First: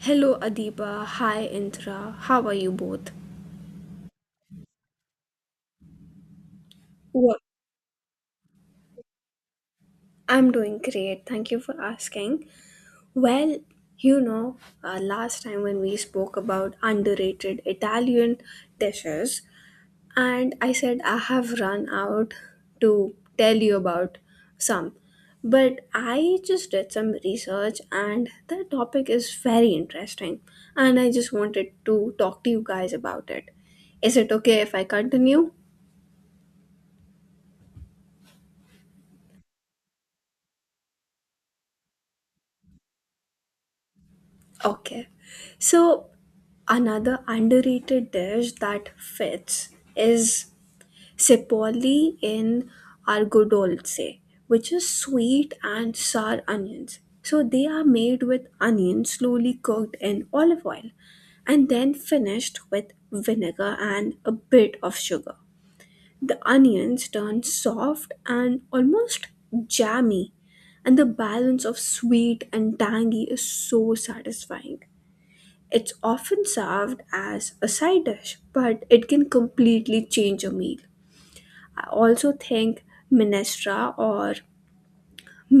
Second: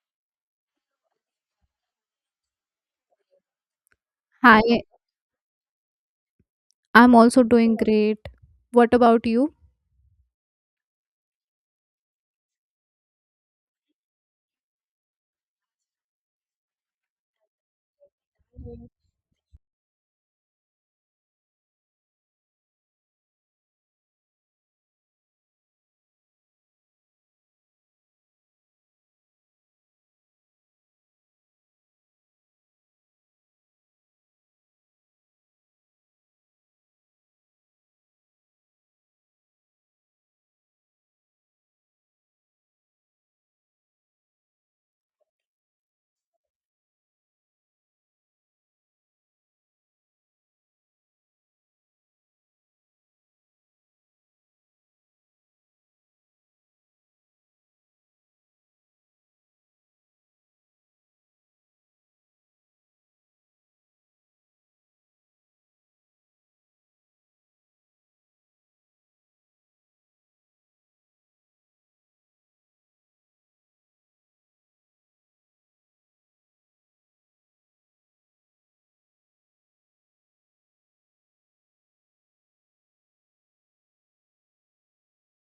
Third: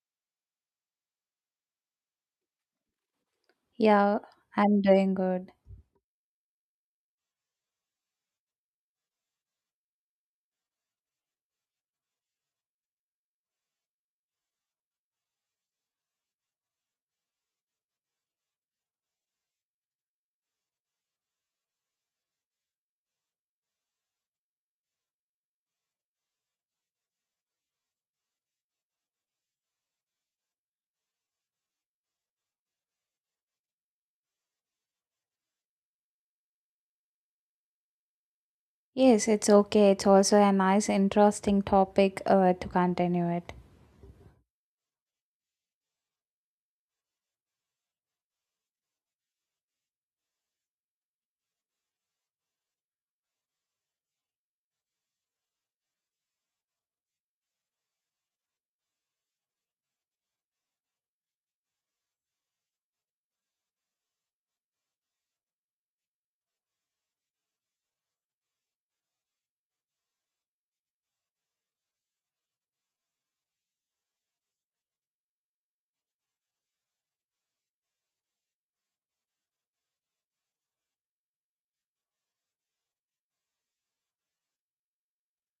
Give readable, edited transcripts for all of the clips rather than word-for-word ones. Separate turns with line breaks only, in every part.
Hello, Adiba. Hi, Intra. How are you both?
Yeah, I'm
Hi,
doing good.
I'm
Well,
also doing great. What about you?
I'm doing great. Thank you for asking. Well, you know, last time when we spoke about underrated Italian dishes, and I said I have run out to tell you about some. But I just did some research, and the topic is very interesting, and I just wanted to talk to you guys about it. Is it okay if I continue?
Yes, it's okay. It's also a nice, interesting topic to continue it.
Okay. So another underrated dish that fits is Sepoli in Argodolce, which is sweet and sour onions. So they are made with onions slowly cooked in olive oil and then finished with vinegar and a bit of sugar. The onions turn soft and almost jammy, and the balance of sweet and tangy is so satisfying. It's often served as a side dish, but it can completely change a meal. I also think minestra or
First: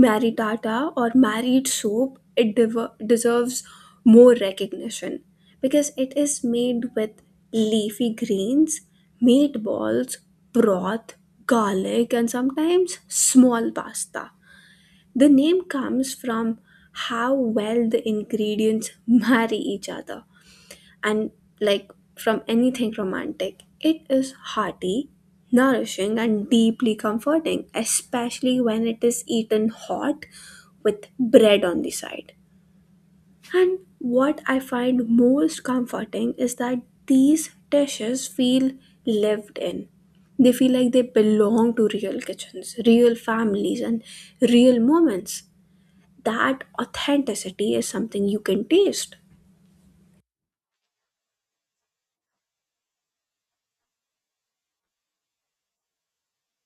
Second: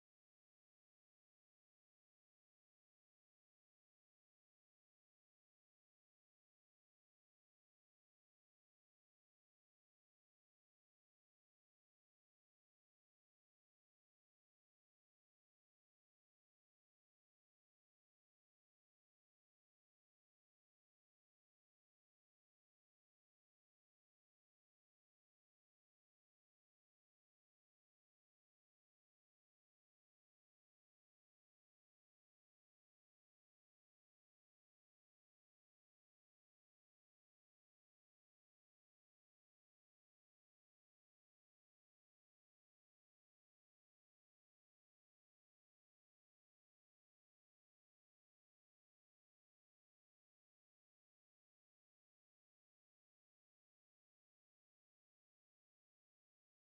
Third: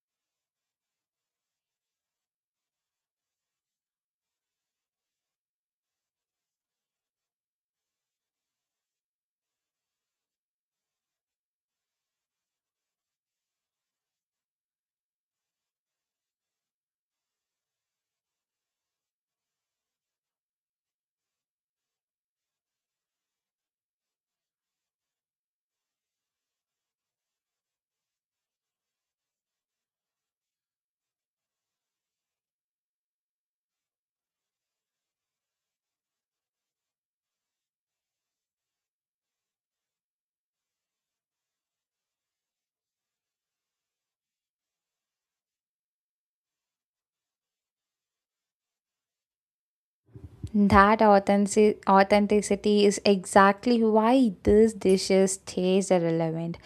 maritata or married soup it deserves more recognition because it is made with leafy greens, meatballs, broth, garlic, and sometimes small pasta. The name comes from how well the ingredients marry each other and like from anything romantic. It is hearty, nourishing, and deeply comforting, especially when it is eaten hot with bread on the side. And what I find most comforting is that these dishes feel lived in. They feel like they belong to real kitchens, real families, and real moments. That authenticity is something you can taste.
That authenticity is exactly why these dishes stays relevant.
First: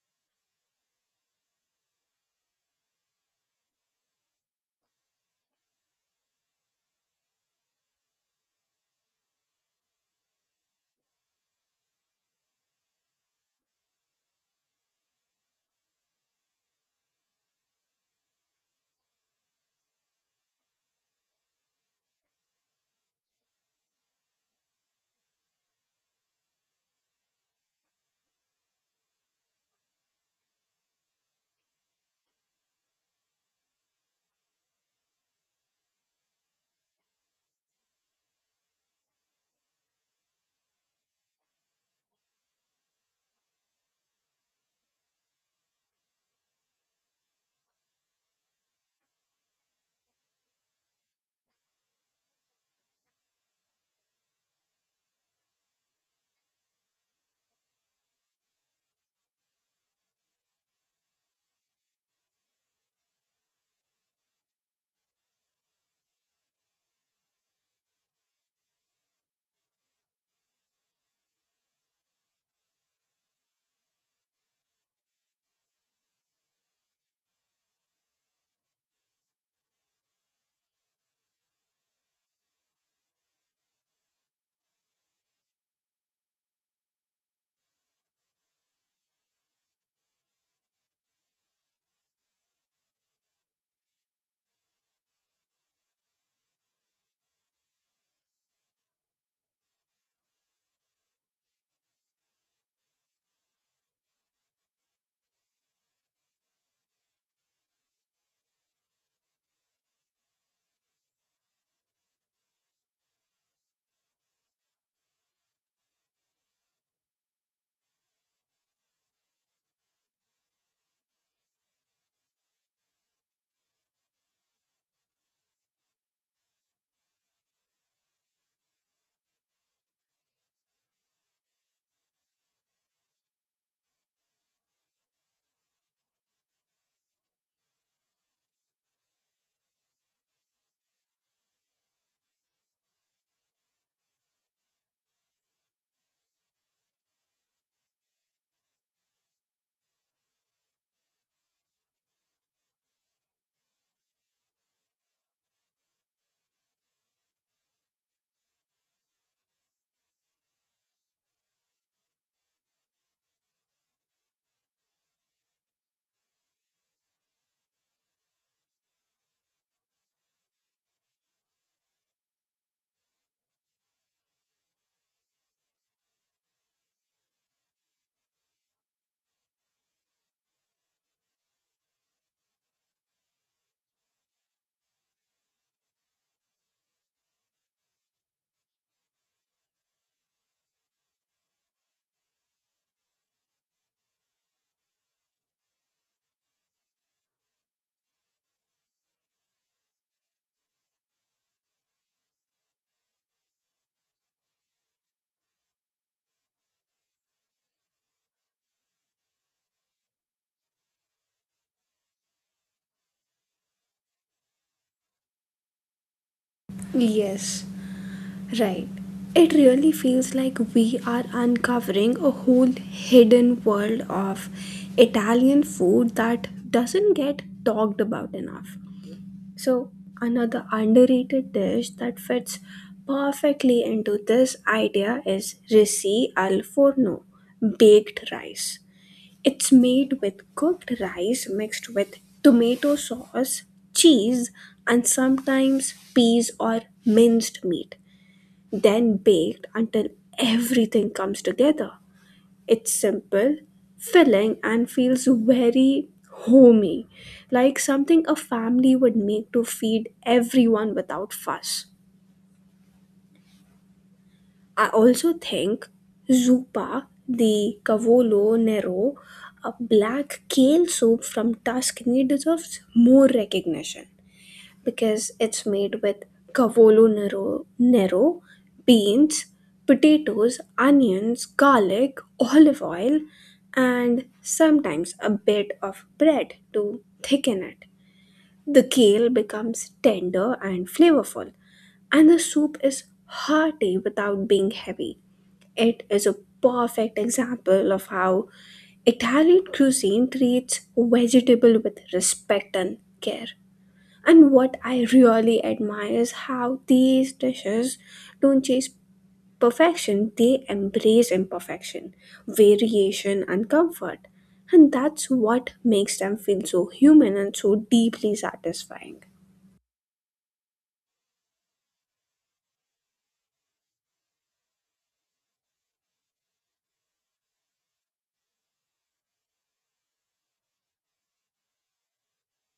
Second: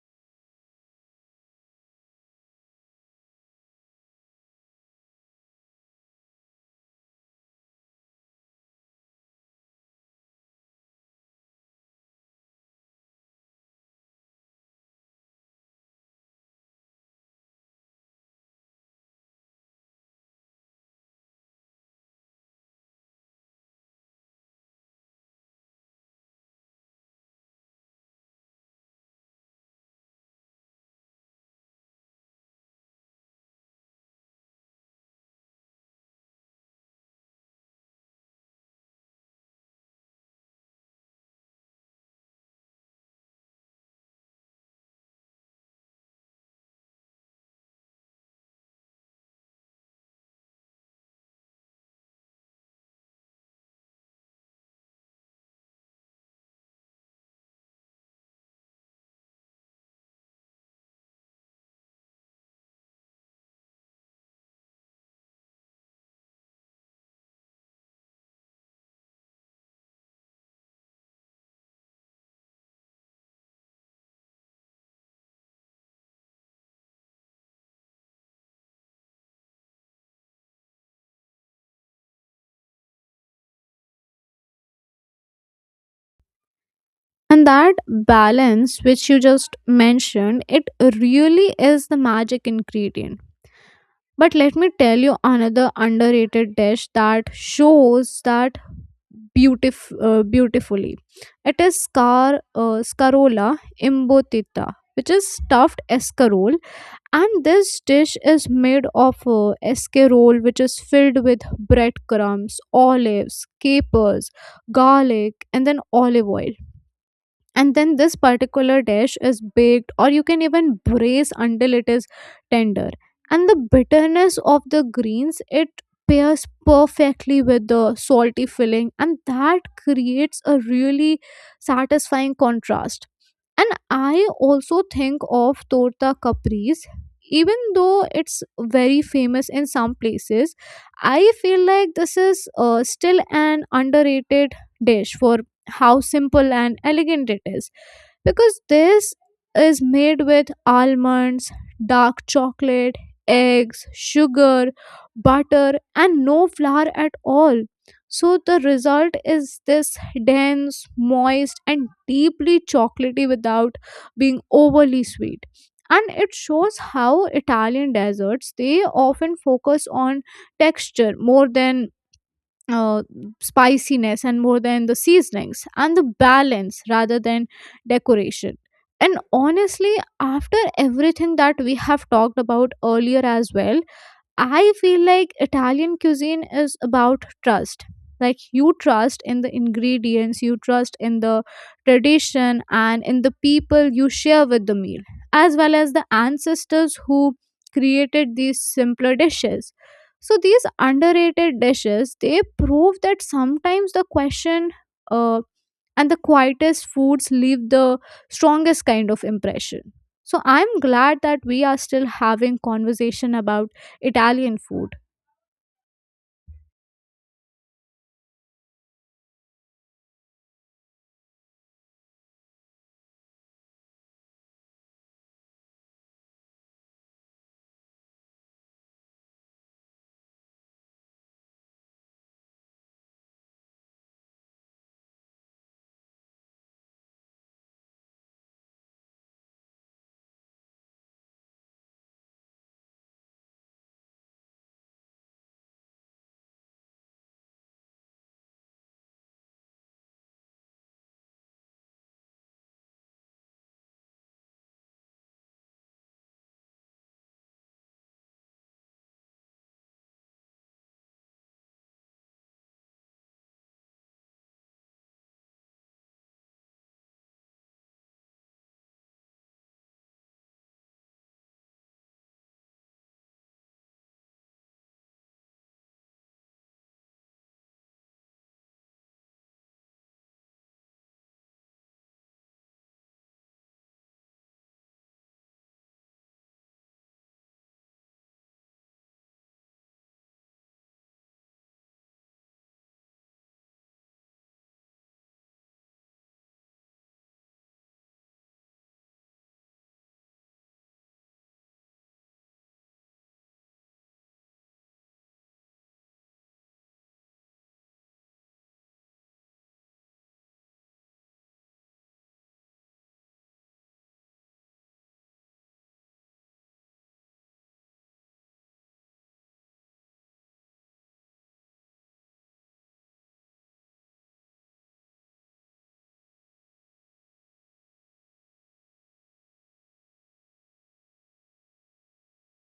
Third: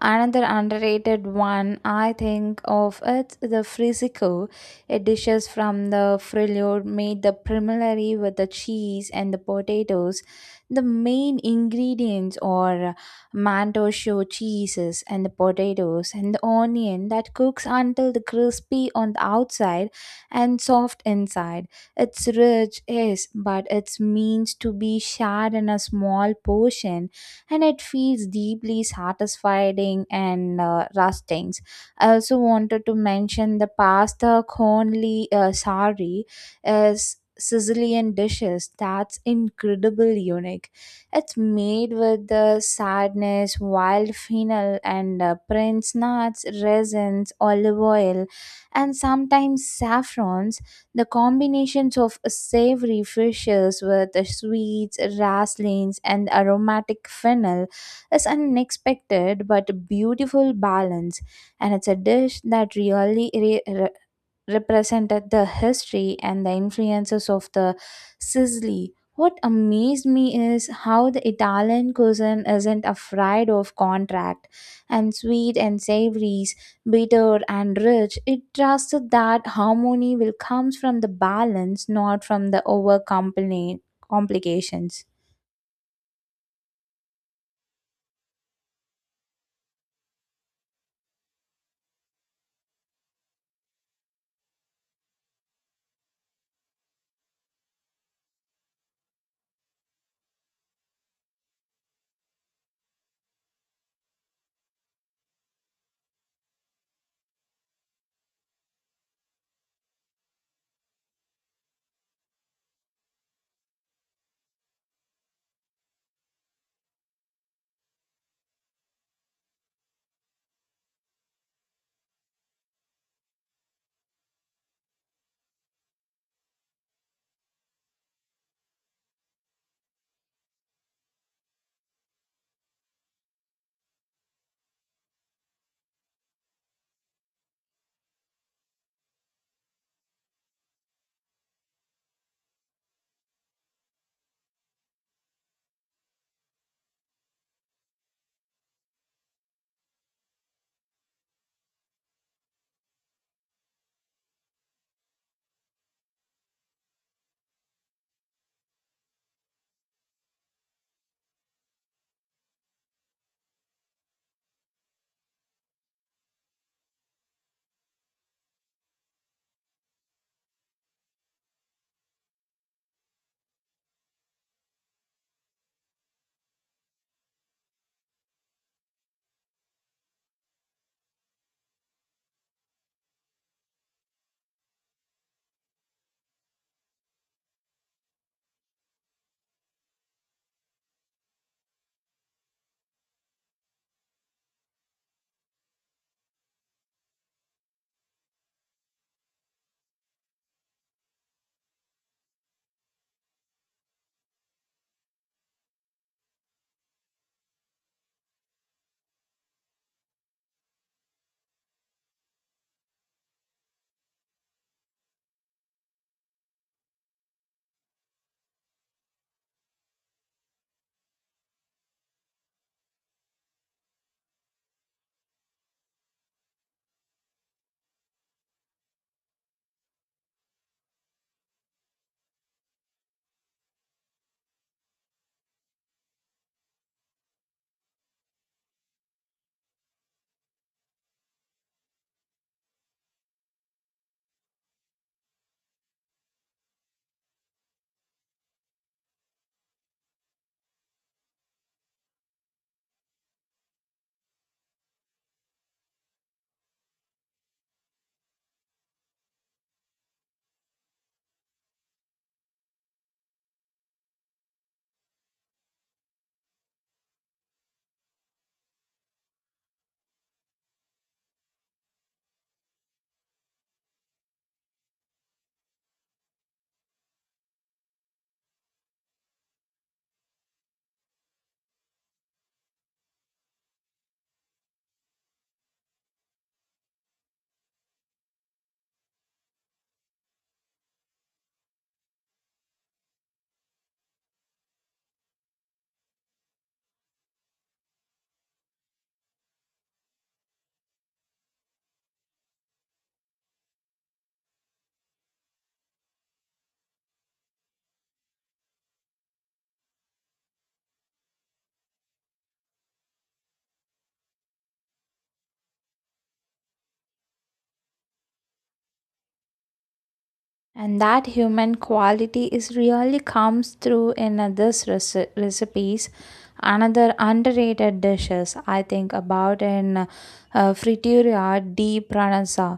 Another underrated one I think of is the frisco. It dishes from the frillo made the primary with the cheese and the potatoes. The main ingredients are manchego cheeses and the potatoes and the onion that cooks until the crispy on the outside and soft inside. It's rich, yes, but it's means to be shared in a small portion, and it feels deeply satisfying and rusting. I also wanted to mention the pasta conli sari is Sicilian dishes that's incredible unique. It's made with the sadness, wild fennel, and prince nuts, resins, olive oil, and sometimes saffrons, the combinations of savory fishes with the sweets, raslings, and aromatic fennel is an unexpected but beautiful balance, and it's a dish that really re- represented the history and the influences of the Sicily. What amazed me is how the Italian cuisine isn't afraid of contract and sweet and savories, bitter and rich. It trusted that harmony will comes from the balance, not from the over complications.
And that balance, which you just mentioned, it really is the magic ingredient. But let me tell you another underrated dish that shows that beautifully. It is scarola imbotita, which is stuffed escarole. And this dish is made of a escarole, which is filled with breadcrumbs, olives, capers, garlic, and then olive oil. And then this particular dish is baked, or you can even braise until it is tender. And the bitterness of the greens, it pairs perfectly with the salty filling, and that creates a really satisfying contrast. And I also think of torta capris. Even though it's very famous in some places, I feel like this is still an underrated dish for how simple and elegant it is. Because this is made with almonds, dark chocolate, eggs, sugar, butter, and no flour at all, so the result is this dense, moist, and deeply chocolatey without being overly sweet. And it shows how Italian desserts, they often focus on texture more than uh, spiciness and more than the seasonings, and the balance rather than decoration. And honestly, after everything that we have talked about earlier as well, I feel like Italian cuisine is about trust. Like, you trust in the ingredients, you trust in the tradition, and in the people you share with the meal, as well as the ancestors who created these simpler dishes. So these underrated dishes, they prove that sometimes the question uh, and the quietest foods leave the strongest kind of impression. So I'm glad that we are still having conversation about Italian food.
Yes. Right. It really feels like we are uncovering a whole hidden world of Italian food that doesn't get talked about enough. So, another underrated dish that fits perfectly into this idea is risi al forno, baked rice. It's made with cooked rice mixed with tomato sauce, cheese, and sometimes peas or minced meat then baked until everything comes together. It's simple, filling, and feels very homey, like something a family would make to feed everyone without fuss. I also think Zupa, the Cavolo Nero, a black kale soup from Tuscany, deserves more recognition, because it's made with cavolo nero, beans, potatoes, onions, garlic, olive oil, and sometimes a bit of bread to thicken it. The kale becomes tender and flavorful, and the soup is hearty without being heavy. It is a perfect example of how Italian cuisine treats vegetable with respect and care. And what I really admire is how these dishes don't chase perfection, they embrace imperfection, variation, and comfort. And that's what makes them feel so human and so deeply satisfying.
And that human quality is really comes through in others recipes. Another underrated dishes I think about in fritura di pranasa,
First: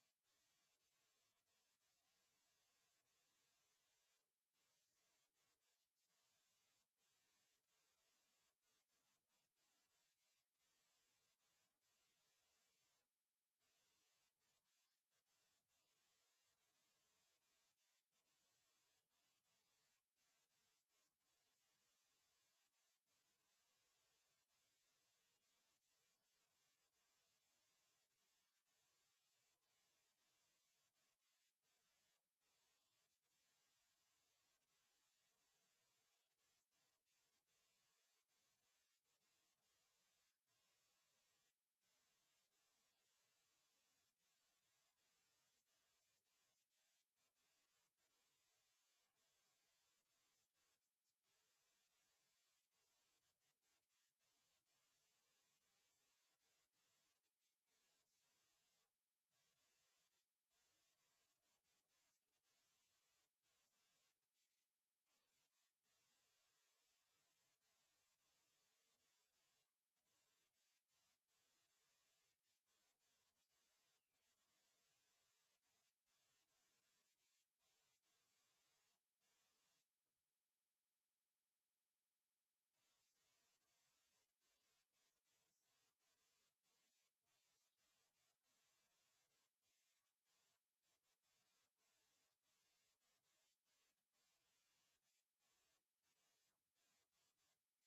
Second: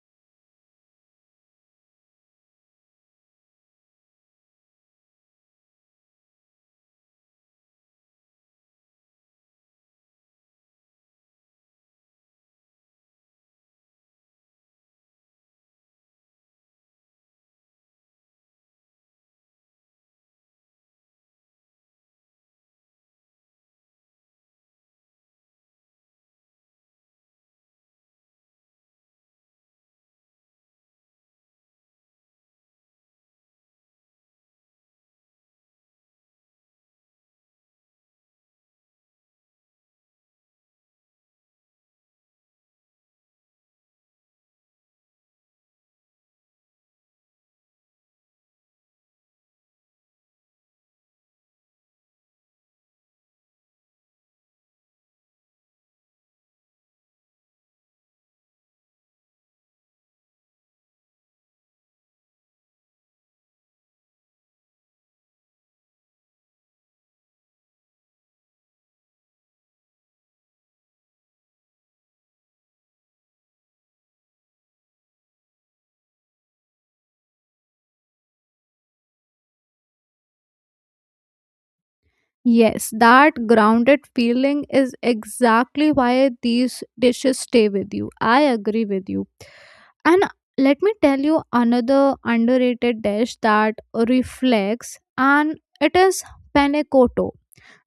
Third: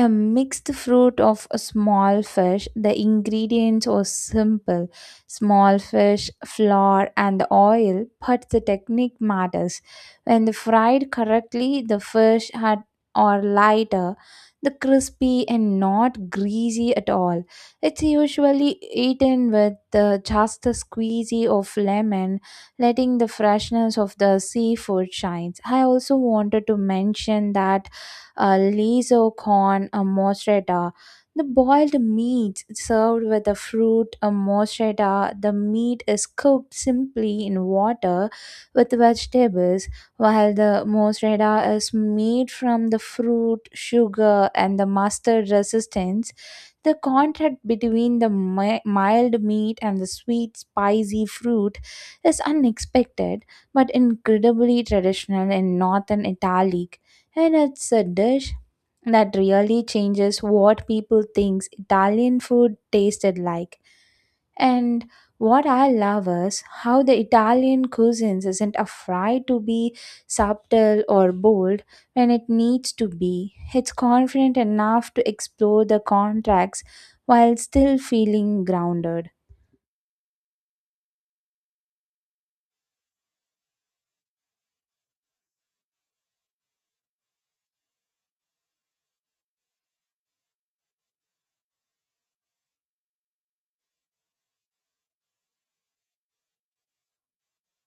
a mixed fruit of a small fish. The ingredients are simple: small fish, flour, and oil, but the technique matters. When the fried correctly, the fish had are lighter, the crispy and not greasy at all. It's usually eaten with just the squeezy of lemon, letting the freshness of the seafood shines. I also wanted to mention that liso con mozzarella, the boiled meat served with the fruit, a mozzarella. The meat is cooked simply in water with vegetables, while the mozzarella is made from the fruit, sugar, and the mustard resistance. The contrast between the mild meat and the sweet, spicy fruit is unexpected but incredibly traditional in northern Italy, and it's a dish that really changes what people thinks Italian food tasted like. And what I love is how the Italian cuisines isn't afraid to be subtle or bold when it needs to be. It's confident enough to explore the contracts while still feeling grounded.
Yes, that grounded feeling is exactly why these dishes stay with you. I agree with you. And let me tell you another underrated dish that reflects, and it is penne cotto,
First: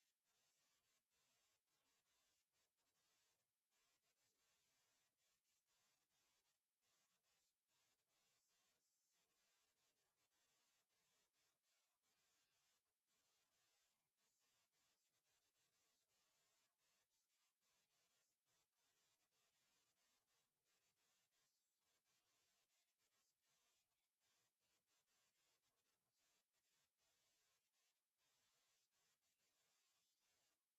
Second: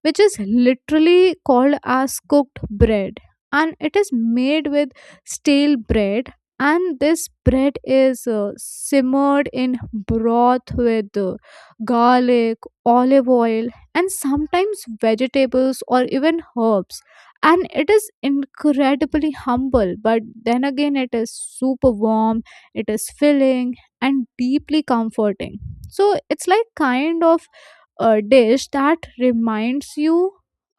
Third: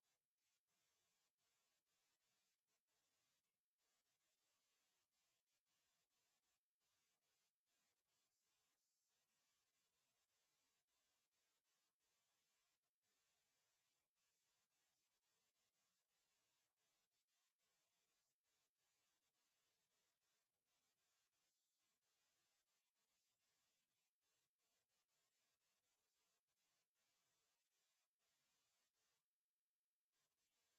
which is literally called as cooked bread. And it is made with stale bread, and this bread is simmered in broth with garlic, olive oil, and sometimes vegetables or even herbs. And it is incredibly humble, but then again, it is super warm, it is filling, and deeply comforting. So it's like kind of dish that reminds you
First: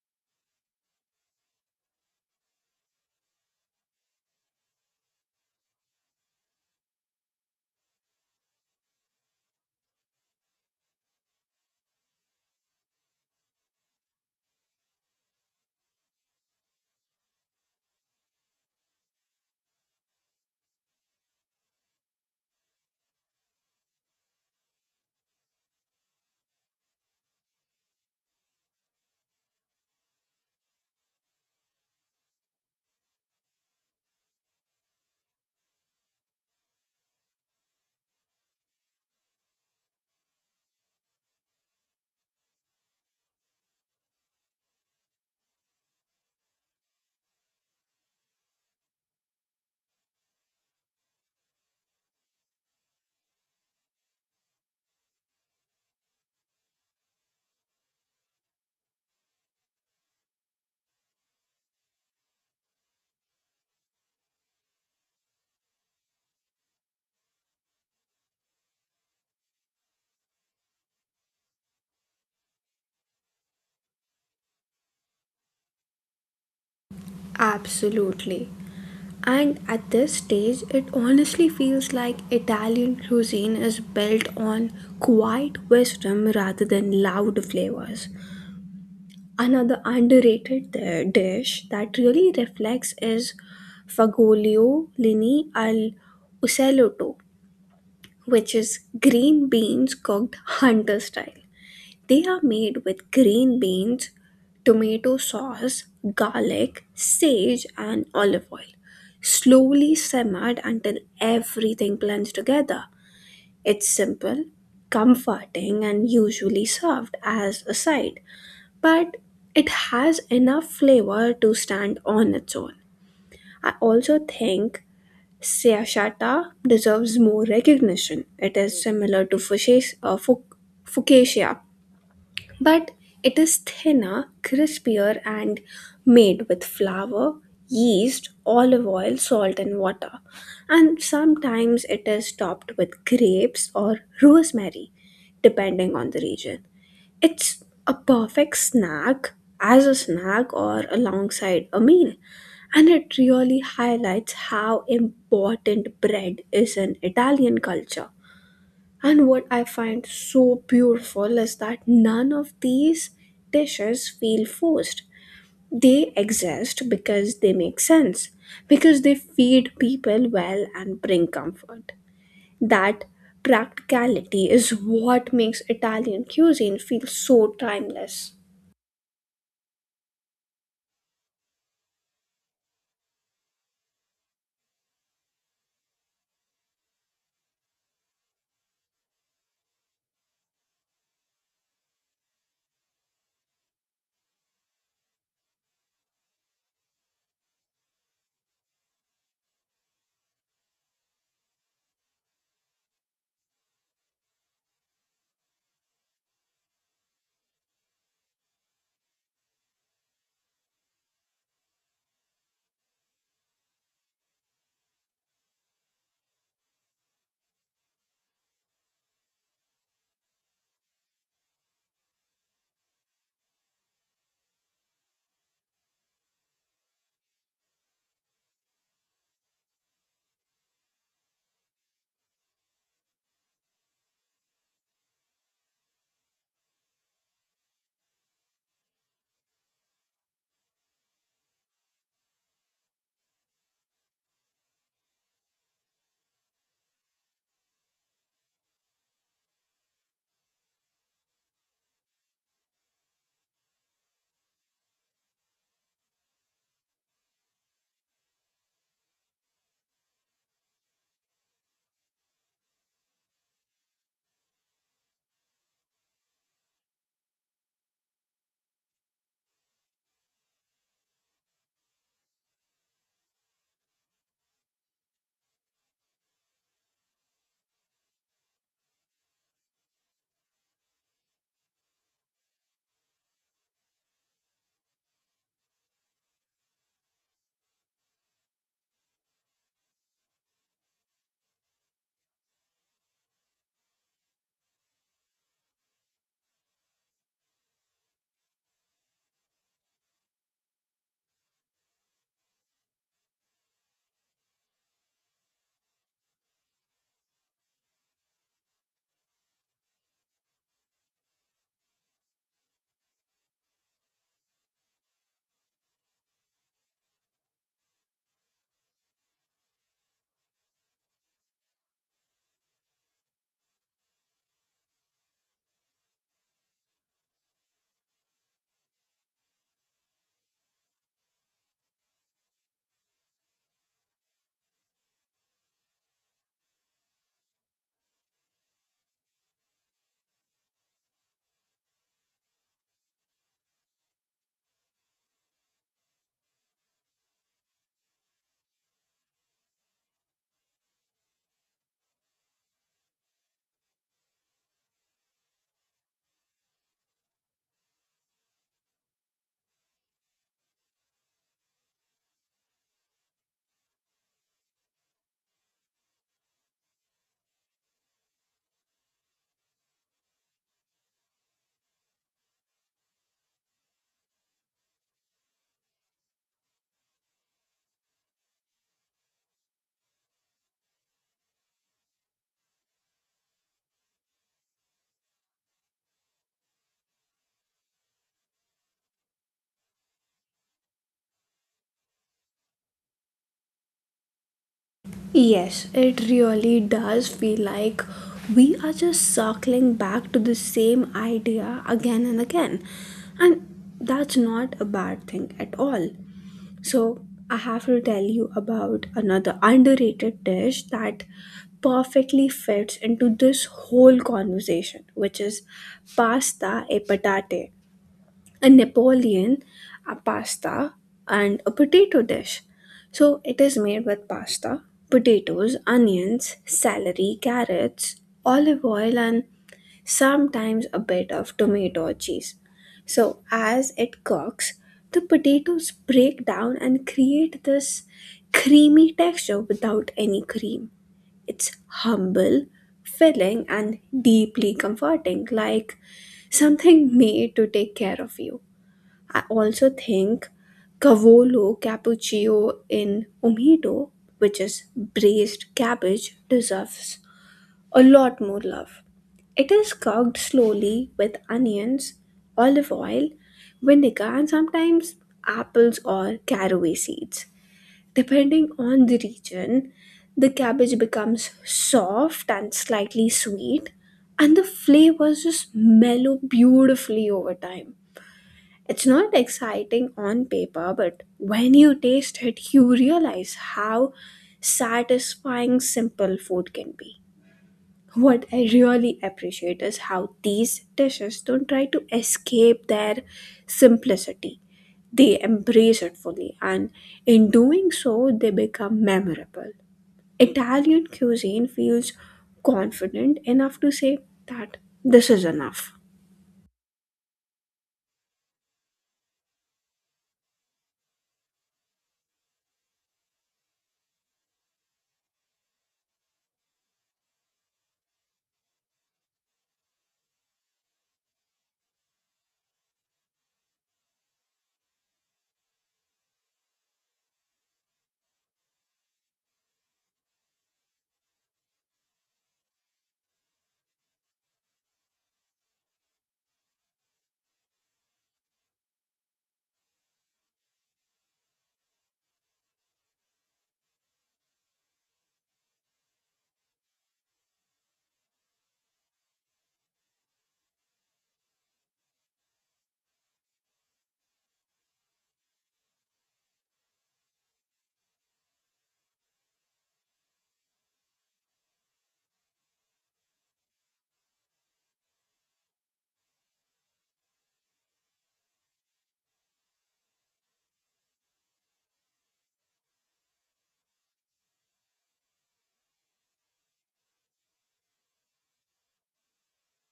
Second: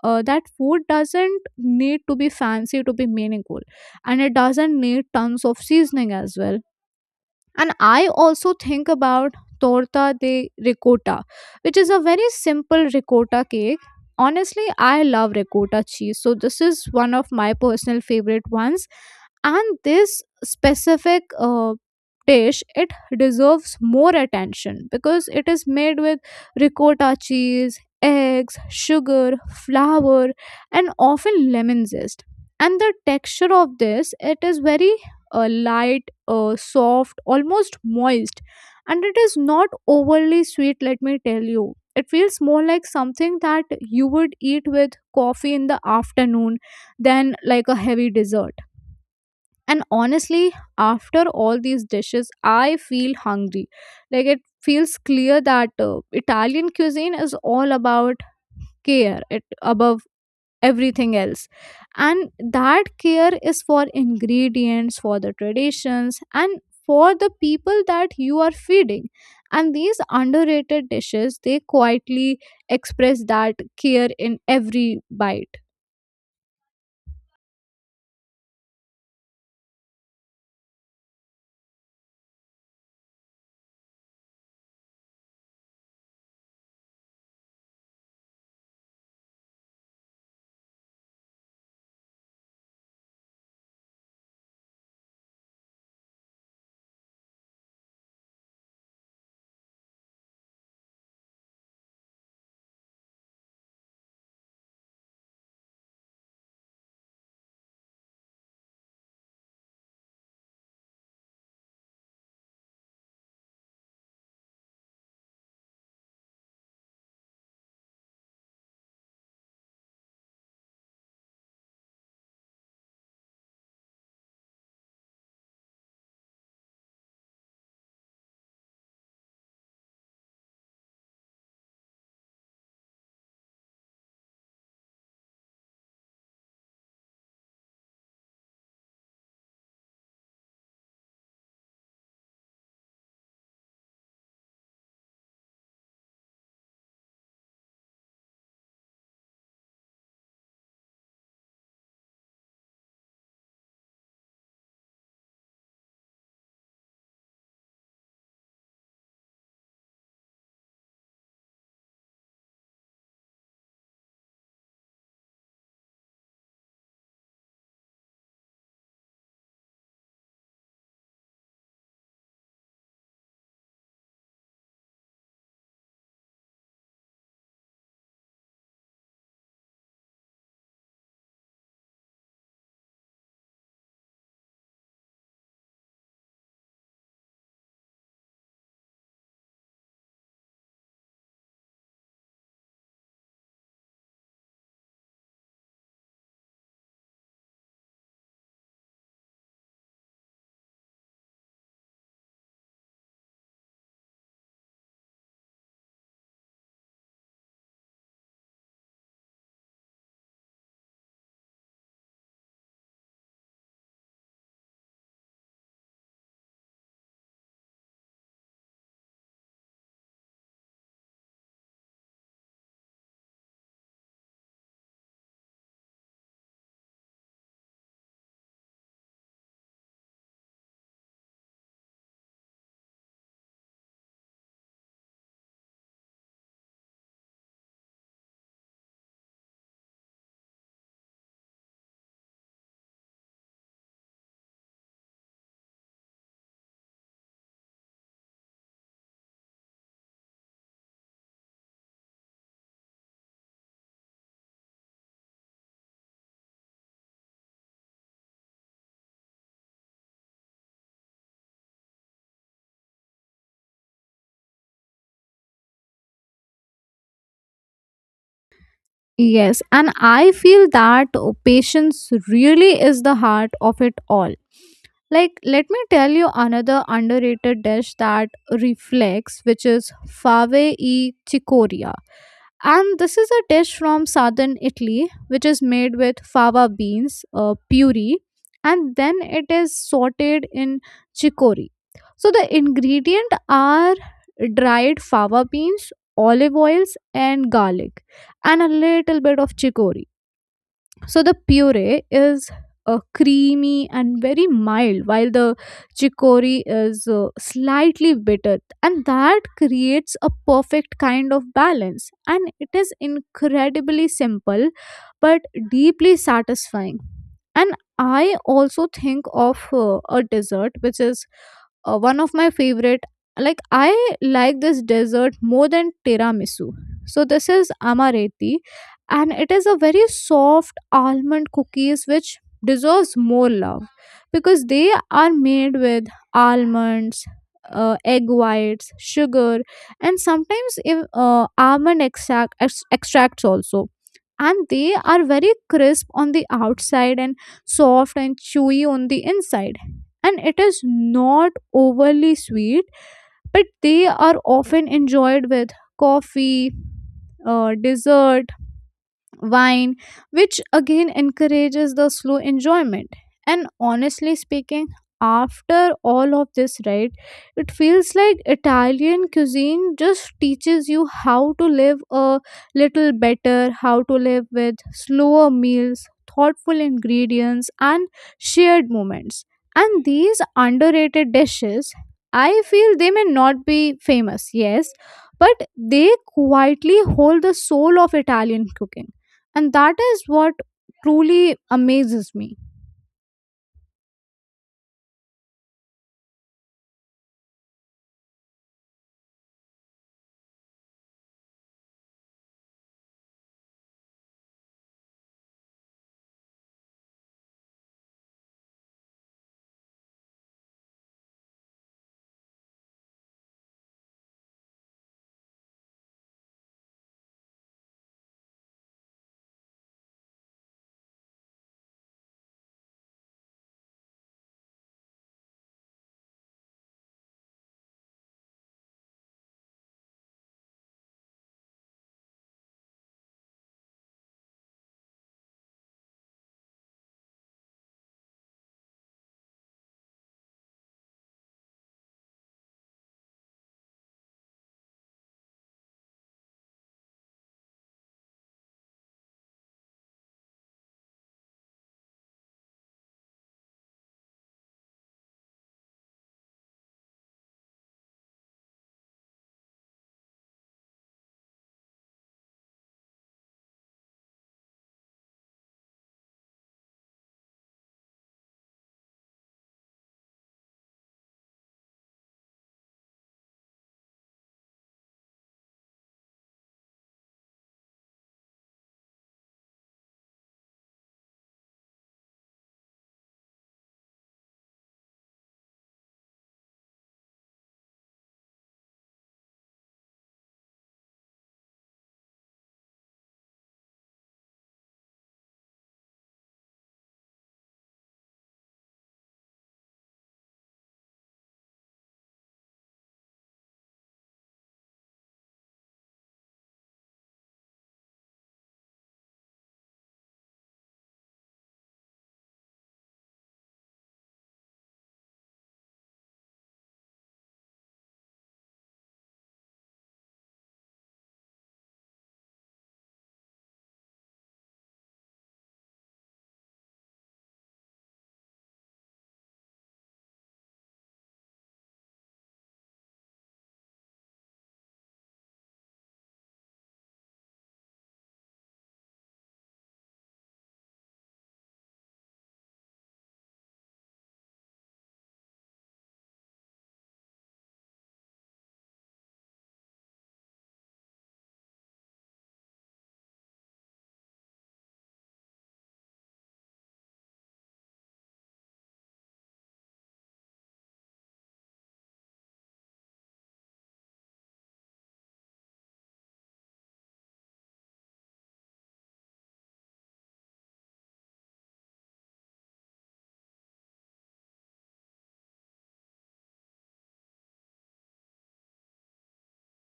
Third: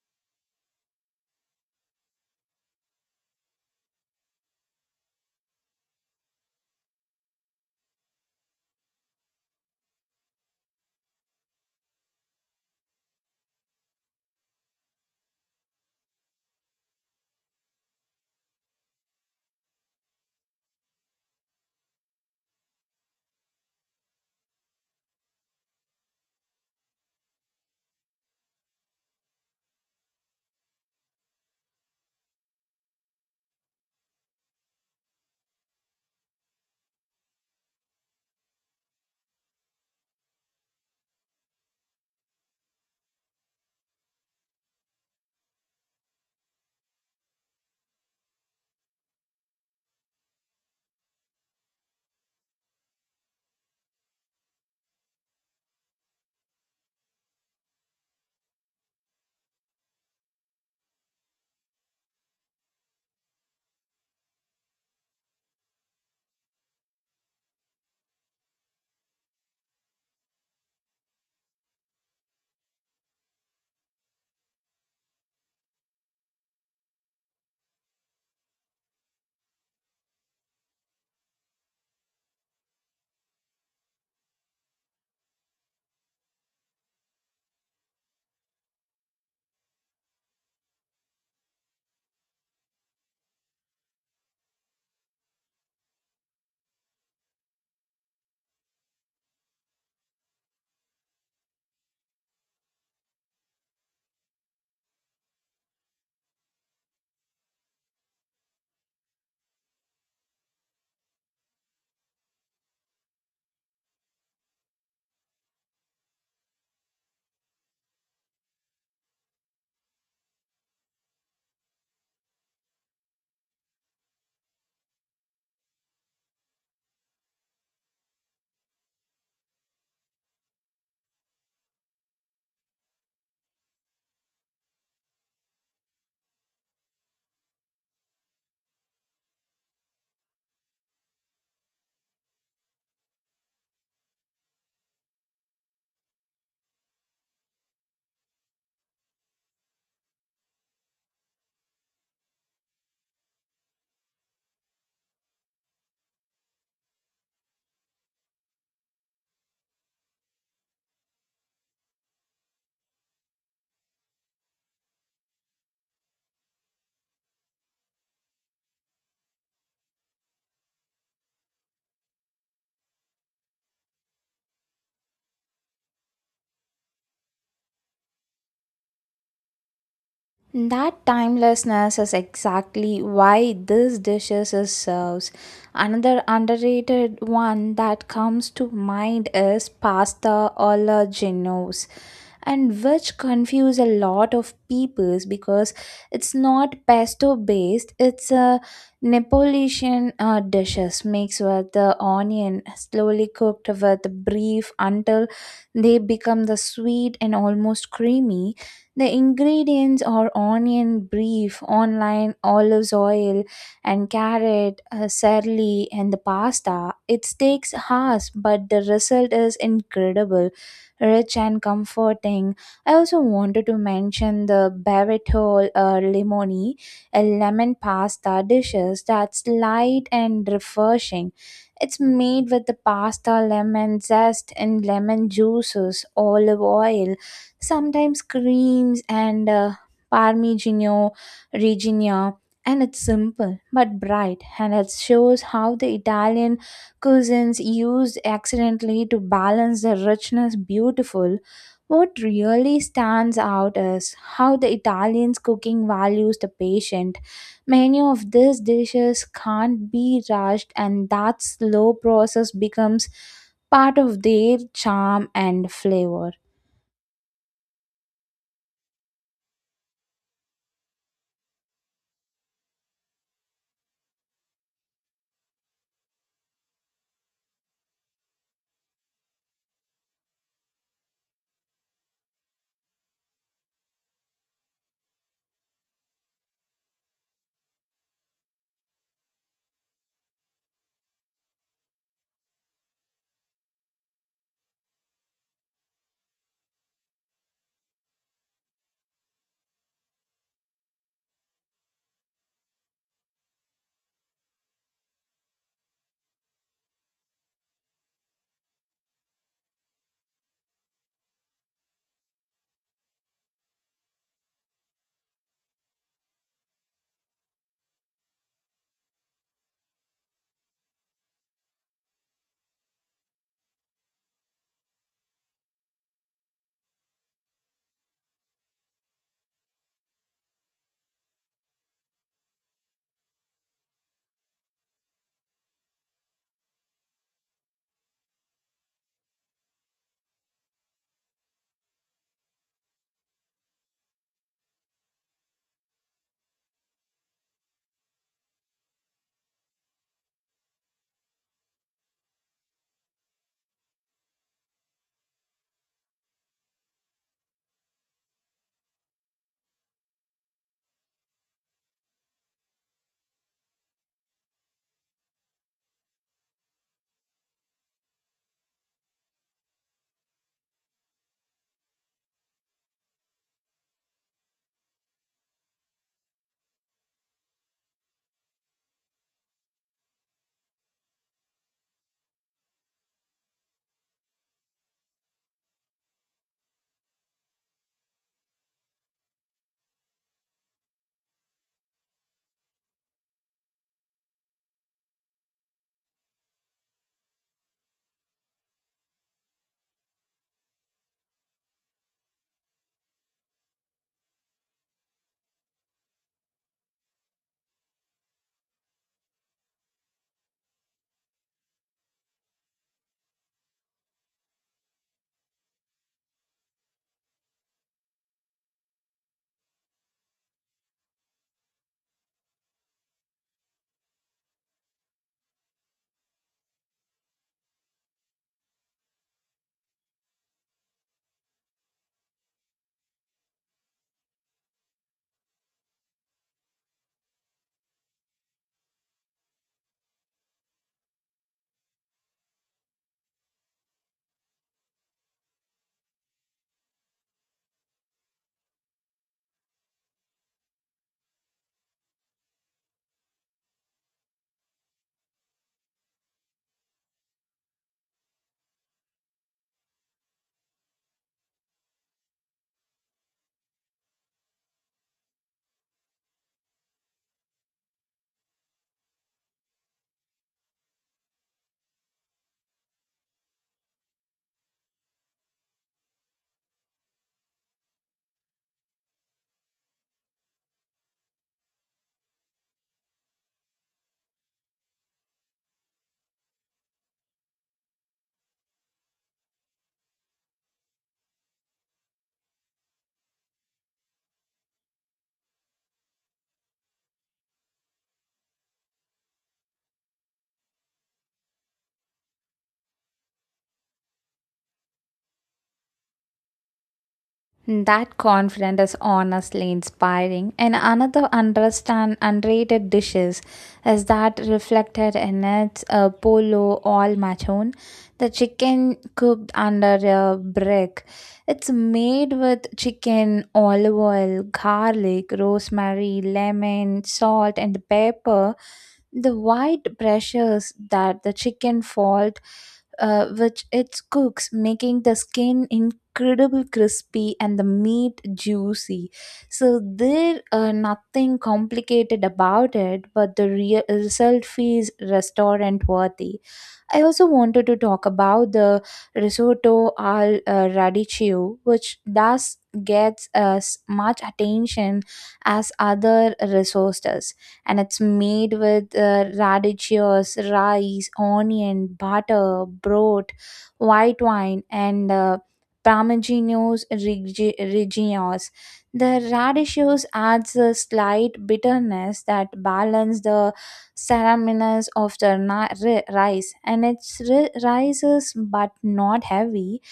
that food doesn't need to be fancy to be meaningful, and it doesn't need tons of seasoning as well. And I also think about torta de ricotta, which is a very simple ricotta cake. Honestly, I love ricotta cheese, so this is one of my personal favorite ones. And this specific dish, it deserves more attention because it is made with ricotta cheese, eggs, sugar, flour, and often lemon zest. And the texture of this, it is very light, soft, almost moist, and it is not overly sweet, let me tell you. It feels more like something that you would eat with coffee in the afternoon than like a heavy dessert. And honestly, after all these dishes, I feel hungry. Like, it feels clear that Italian cuisine is all about care, it above everything else. And that care is for ingredients, for the traditions, and for the people that you are feeding. And these underrated dishes, they quietly express that care in every bite.
Absolutely. And at this stage, it honestly feels like Italian cuisine is built on quiet wisdom rather than loud flavors. Another underrated dish that really reflects is fagioli lini al uselotto, which is green beans cooked hunter style. They are made with green beans, tomato sauce, garlic, sage, and olive oil. Slowly simmered until everything blends together. It's simple, comforting, and usually served as a side, but it has enough flavor to stand on its own. I also think Seashata deserves more recognition. It is similar to Fucasia, but it is thinner, crispier, and made with flour, yeast, olive oil, salt, and water. And sometimes it is topped with grapes or rosemary, depending on the region. It's a perfect snack as a snack or alongside a meal, and it really highlights how important bread is in Italian culture. And what I find so beautiful is that none of these dishes feel forced. They exist because they make sense, because they feed people well and bring comfort. That practicality is what makes Italian cuisine feel so timeless.
That timelessness is exactly why this dishes is serves. Another underrated one that comes to mind is pasta alla genovese, and which confuse a lot of peoples because it's not pesto based. It's a Neapolitan dishes mixed with the onion slowly cooked with brief until they become the sweet and almost creamy. The ingredients are onion, brief, online, olives oil, and carrot, searly, and the pasta. It takes hours, but the result is incredible rich and comforting. I also wanted to mention the Barretto Limoni, a lemon pasta dishes that's light and refreshing. It's made with the pasta, lemon zest, and lemon juices, olive oil, sometimes creams, and Parmigiano Reggiano. And it's simple but bright, and it shows how the Italian cuisines used accidentally to balance the richness beautiful. What really stands out is how the Italians' cooking values the patient. Many of these dishes can't be rushed, and that slow process becomes part of their charm and flavor.
Yes, and I feel that patience really is the heart of it all. Like, let me tell you another underrated dish that reflects, which is fave e chicoria. And this is a dish from southern Italy, which is made with fava beans, puri, and then it is sauteed in chicory. So the ingredient are dried fava beans, olive oils, and garlic, and a little bit of chicory. So the puree is creamy and very mild, while the chicory is slightly bitter, and that creates a perfect kind of balance. And it is incredibly simple but deeply satisfying. And I also think of a dessert, which is one of my favorite. Like, I like this dessert more than tiramisu. So this is amaretti, and it is a very soft almond cookies which deserves more love, because they are made with almonds, egg whites, sugar, and sometimes almond extract, extracts also. And they are very crisp on the outside and soft and chewy on the inside, and it is not overly sweet, but they are often enjoyed with coffee, dessert wine, which again encourages the slow enjoyment. And honestly speaking, after all of this, right, it feels like Italian cuisine just teaches you how to live a little better, how to live with slower meals, thoughtful ingredients, and shared moments. And these underrated dishes, I feel they may not be famous, yes, but they quietly hold the soul of Italian cooking, and that is what truly amazes me.
Yes, it really does feel like we are just circling back to the same idea again and again. And that's not a bad thing at all. So, I have to tell you about another underrated dish that perfectly fits into this whole conversation, which is pasta e patate a Napoleon, a pasta, and a potato dish. So it is made with pasta, potatoes, onions, celery, carrots, olive oil, and sometimes a bit of tomato or cheese. So as it cooks, the potatoes break down and create this creamy texture without any cream. It's humble, filling, and deeply comforting, like something made to take care of you. I also think cavolo cappuccio in Umido, which is braised cabbage, deserves a lot more love. It is cooked slowly with onions, olive oil, vinegar, and sometimes apples or caraway seeds. Depending on the region, the cabbage becomes soft and slightly sweet, and the flavors just mellow beautifully over time. It's not exciting on paper, but when you taste it, you realize how satisfying simple food can be. What I really appreciate is how these dishes don't try to escape their simplicity. They embrace it fully, and in doing so, they become memorable. Italian cuisine feels confident enough to say that this is enough.
That confidence is honestly inspiring. And another understand underrated dishes is that reflected in its polo al machon, the chicken cooked under a brick. It's made with chicken, olive oil, garlic, rosemary, lemon, salt, and pepper. The white pressures that the chicken fault which it cooks, making the skin incredible crispy and the meat juicy, so there nothing complicated about it, but the real result feels restaurant worthy. I also wanted to talk about the risotto al radicchio, which thus gets as much attention as other risottos, and it's made with radicchios, rice, onion, butter, broth, white wine, and Parmigianos Reggianos. The radicchios adds a slight bitterness that balance the ceremonies of the rice, and its rises but not heavy,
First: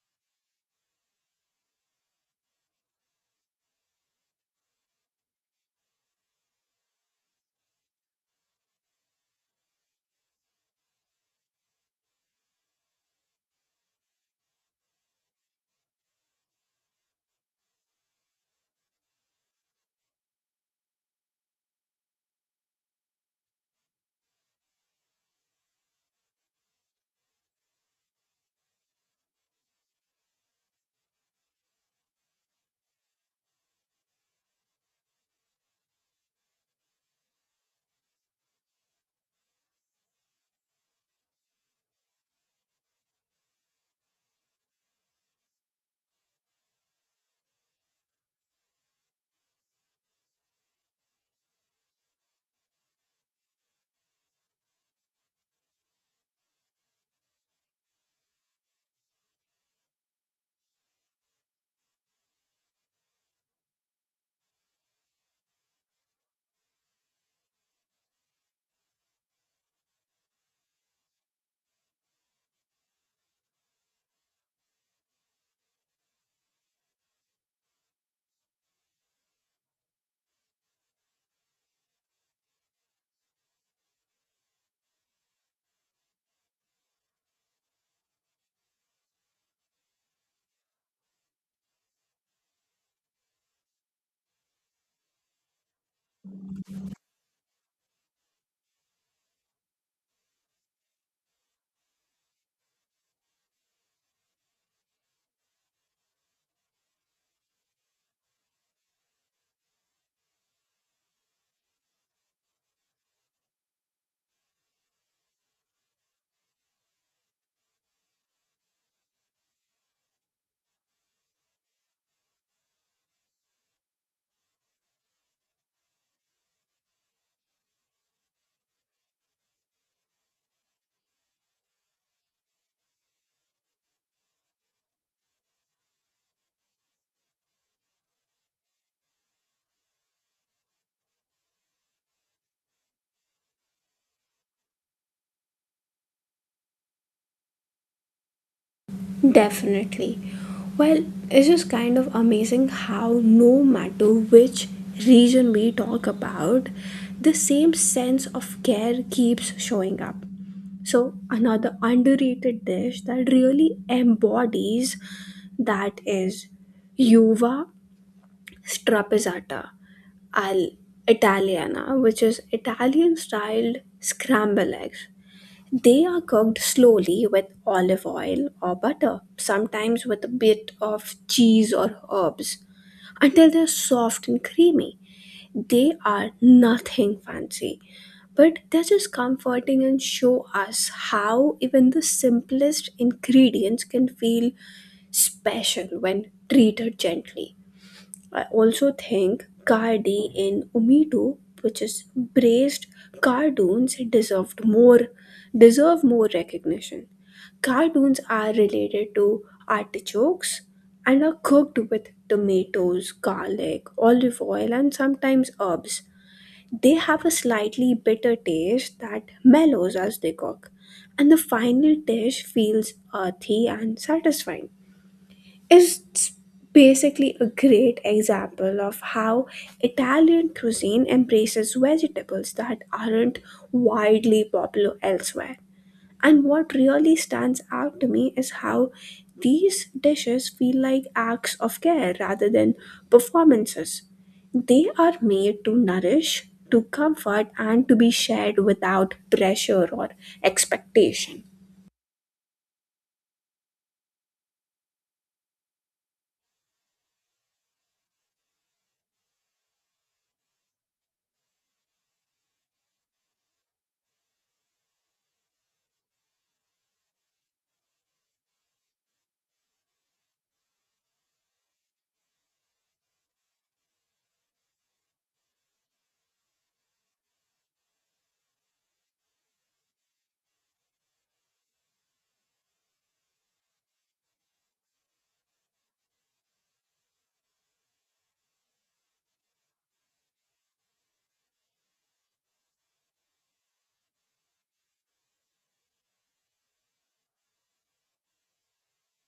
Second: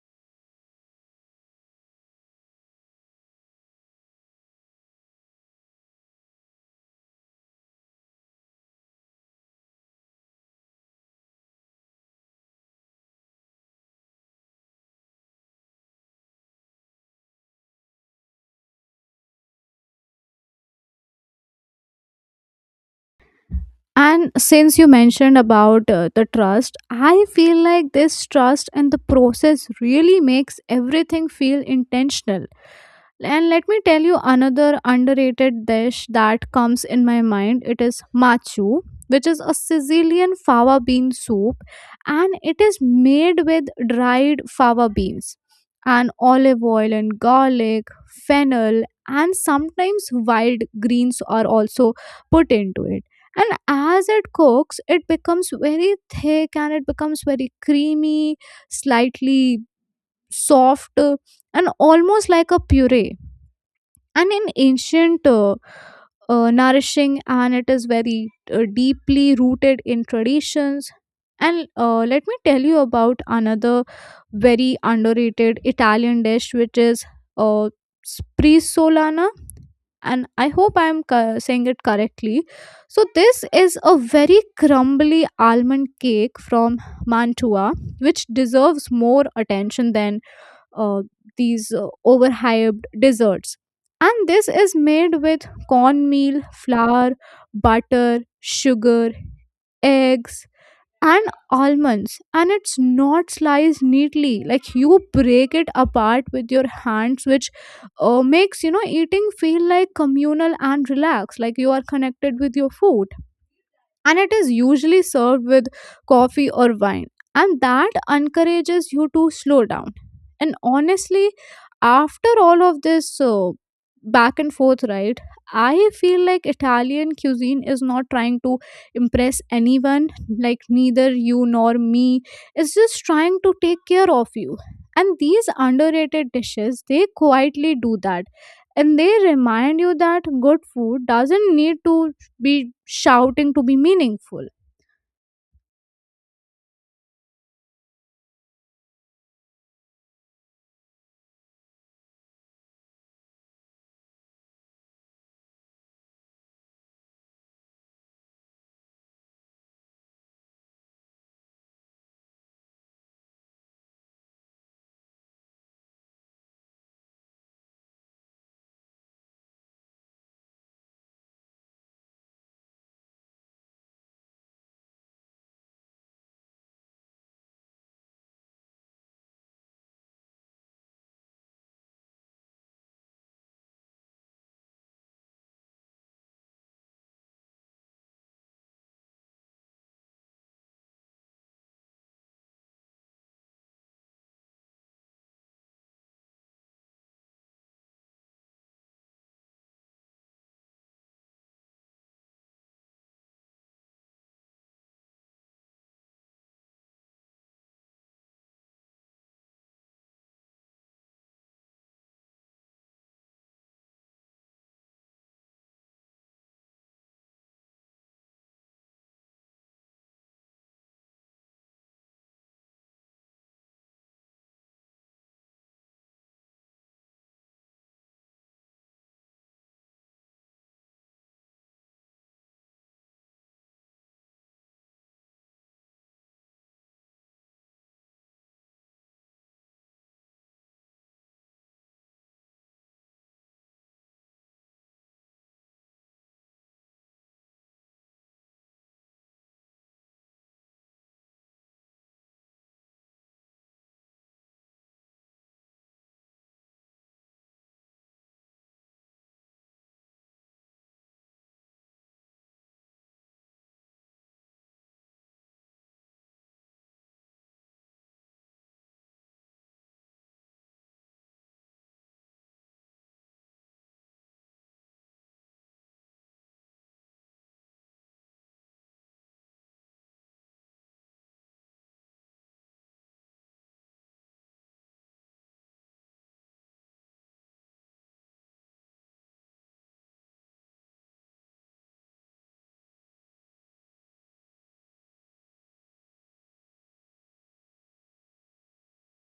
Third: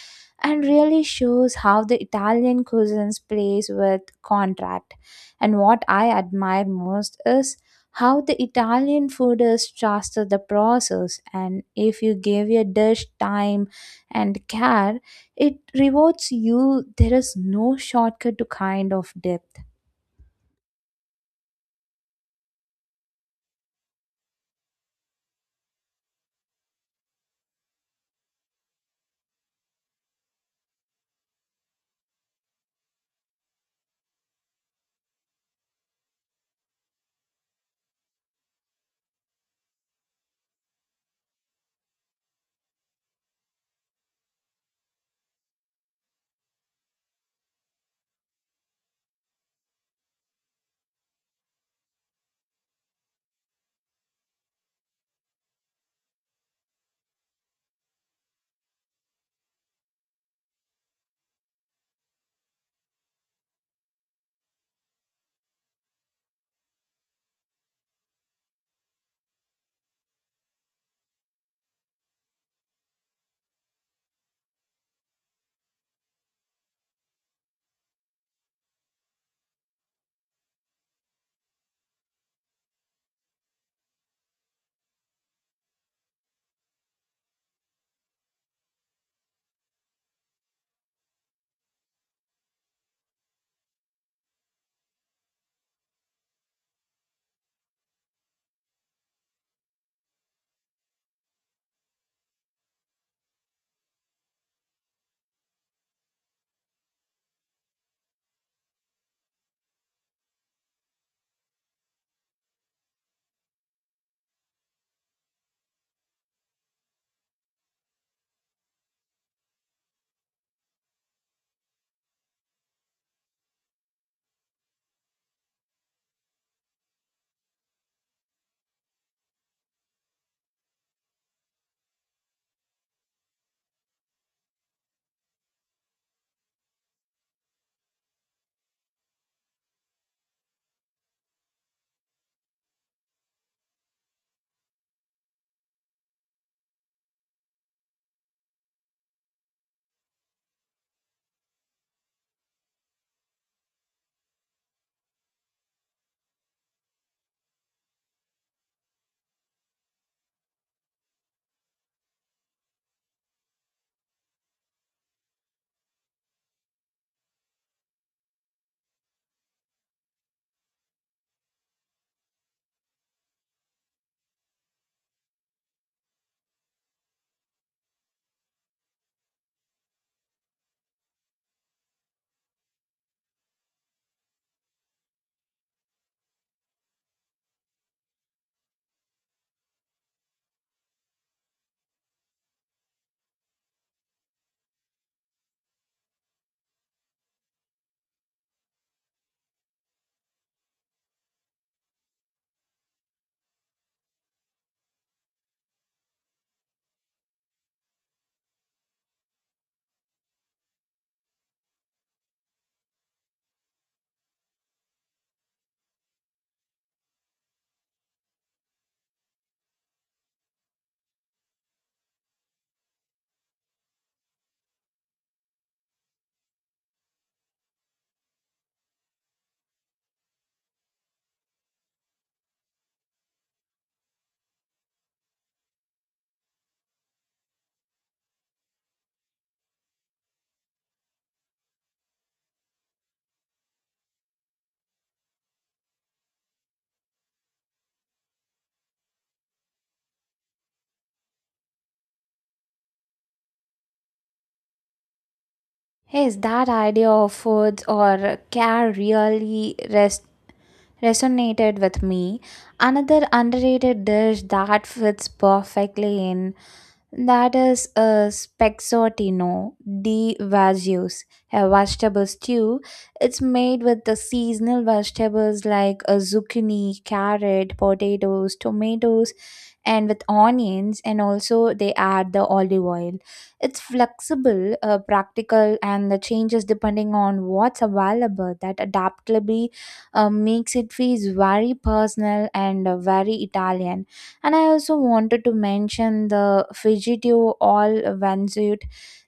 and really shows how the Italian cuisines plays with contract. And what I admire most is how the Italian food is trusted the process, and if you give your dish time and care, it rewards you. There is no shortcut to kind of depth.
And since you mentioned about the trust, I feel like this trust and the process really makes everything feel intentional. And let me tell you another underrated dish that comes in my mind. It is machu, which is a Sicilian fava bean soup, and it is made with dried fava beans and olive oil and garlic, fennel, and sometimes wild greens are also put into it. And as it cooks, it becomes very thick and it becomes very creamy, slightly soft, and almost like a puree, and in ancient nourishing, and it is very deeply rooted in traditions. And let me tell you about another very underrated Italian dish, which is uh, sprizolana, and I hope I'm saying it correctly. So this is a very crumbly almond cake from Mantua, which deserves more attention than uh, these overhyped desserts. And this is made with cornmeal, flour, butter, sugar, eggs, and almonds. And it's not sliced neatly. Like, you break it apart with your hands, which makes, you know, eating feel like communal and relaxed, like you are connected with your food. And it is usually served with coffee or wine, and that encourages you to slow down. And honestly, after all of this, back and forth, right, I feel like Italian cuisine is not trying to impress anyone, like neither you nor me. It's just trying to take care of you. And these underrated dishes, they quietly do that, and they remind you that good food doesn't need to be shouting to be meaningful.
Definitely. Well, it's just kind of amazing how, no matter which region we talk about, the same sense of care keeps showing up. So, another underrated dish that really embodies that is uva strapazzata al Italiana, which is Italian styled scramble eggs. They are cooked slowly with olive oil or butter, sometimes with a bit of cheese or herbs, until they're soft and creamy. They are nothing fancy, but they're just comforting and show us how even the simplest ingredients can feel special when treated gently. I also think Cardi in Umitu, which is braced cartoons, deserve more recognition. Cartoons are related to artichokes and are cooked with tomatoes, garlic, olive oil, and sometimes herbs. They have a slightly bitter taste that mellows as they cook, and the final dish feels earthy and satisfying. It's basically a great example of how Italian cuisine embraces vegetables that aren't widely popular elsewhere. And what really stands out to me is how these dishes feel like acts of care rather than performances. They are made to nourish, to comfort, and to be shared without pressure or expectation.
Yes, that idea of food or care really rest resonated with me. Another underrated dish that fits perfectly in that is a spexotino di Vasius, a vegetable stew. It's made with the seasonal vegetables like a zucchini, carrot, potatoes, tomatoes, and with onions, and also they add the olive oil. It's flexible, practical, and the changes depending on what's available. That adaptability makes it feel very personal and very Italian. And I also wanted to mention the Fijitio all vanzut,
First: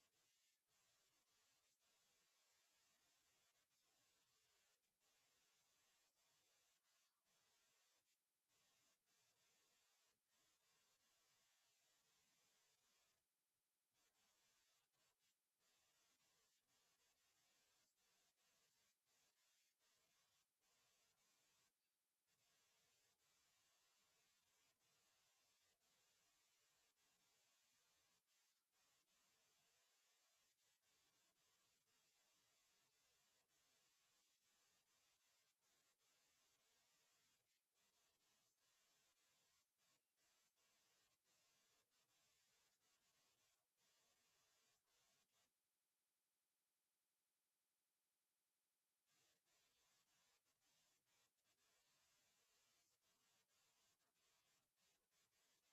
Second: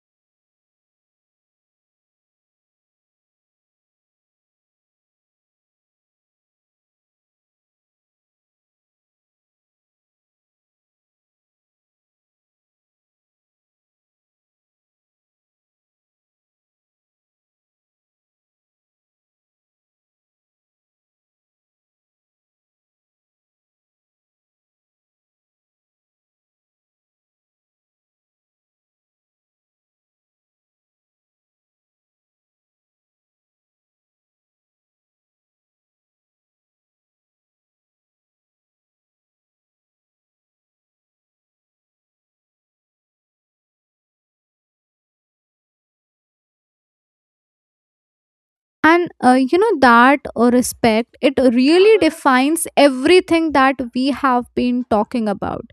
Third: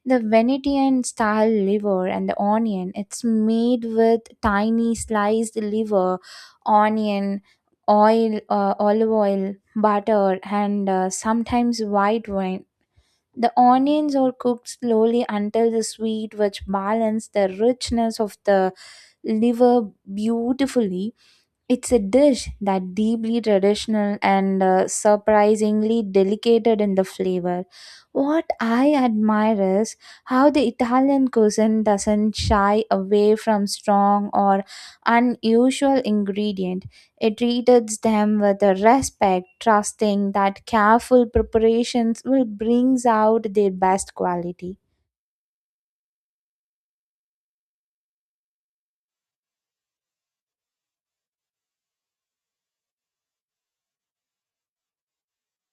the Venetian style liver and the onion. It's made with tiny sliced liver, onion, oil, olive oil, butter, and sometimes white wine. The onions are cooked slowly until the sweet, which balance the richness of the liver beautifully. It's a dish that deeply traditional and surprisingly delicate in the flavor. What I admire is how the Italian cuisine doesn't shy away from strong or unusual ingredient. It treats them with a respect, trusting that careful preparations will bring out their best quality.
And you know that respect, it really defines everything that we have been talking about.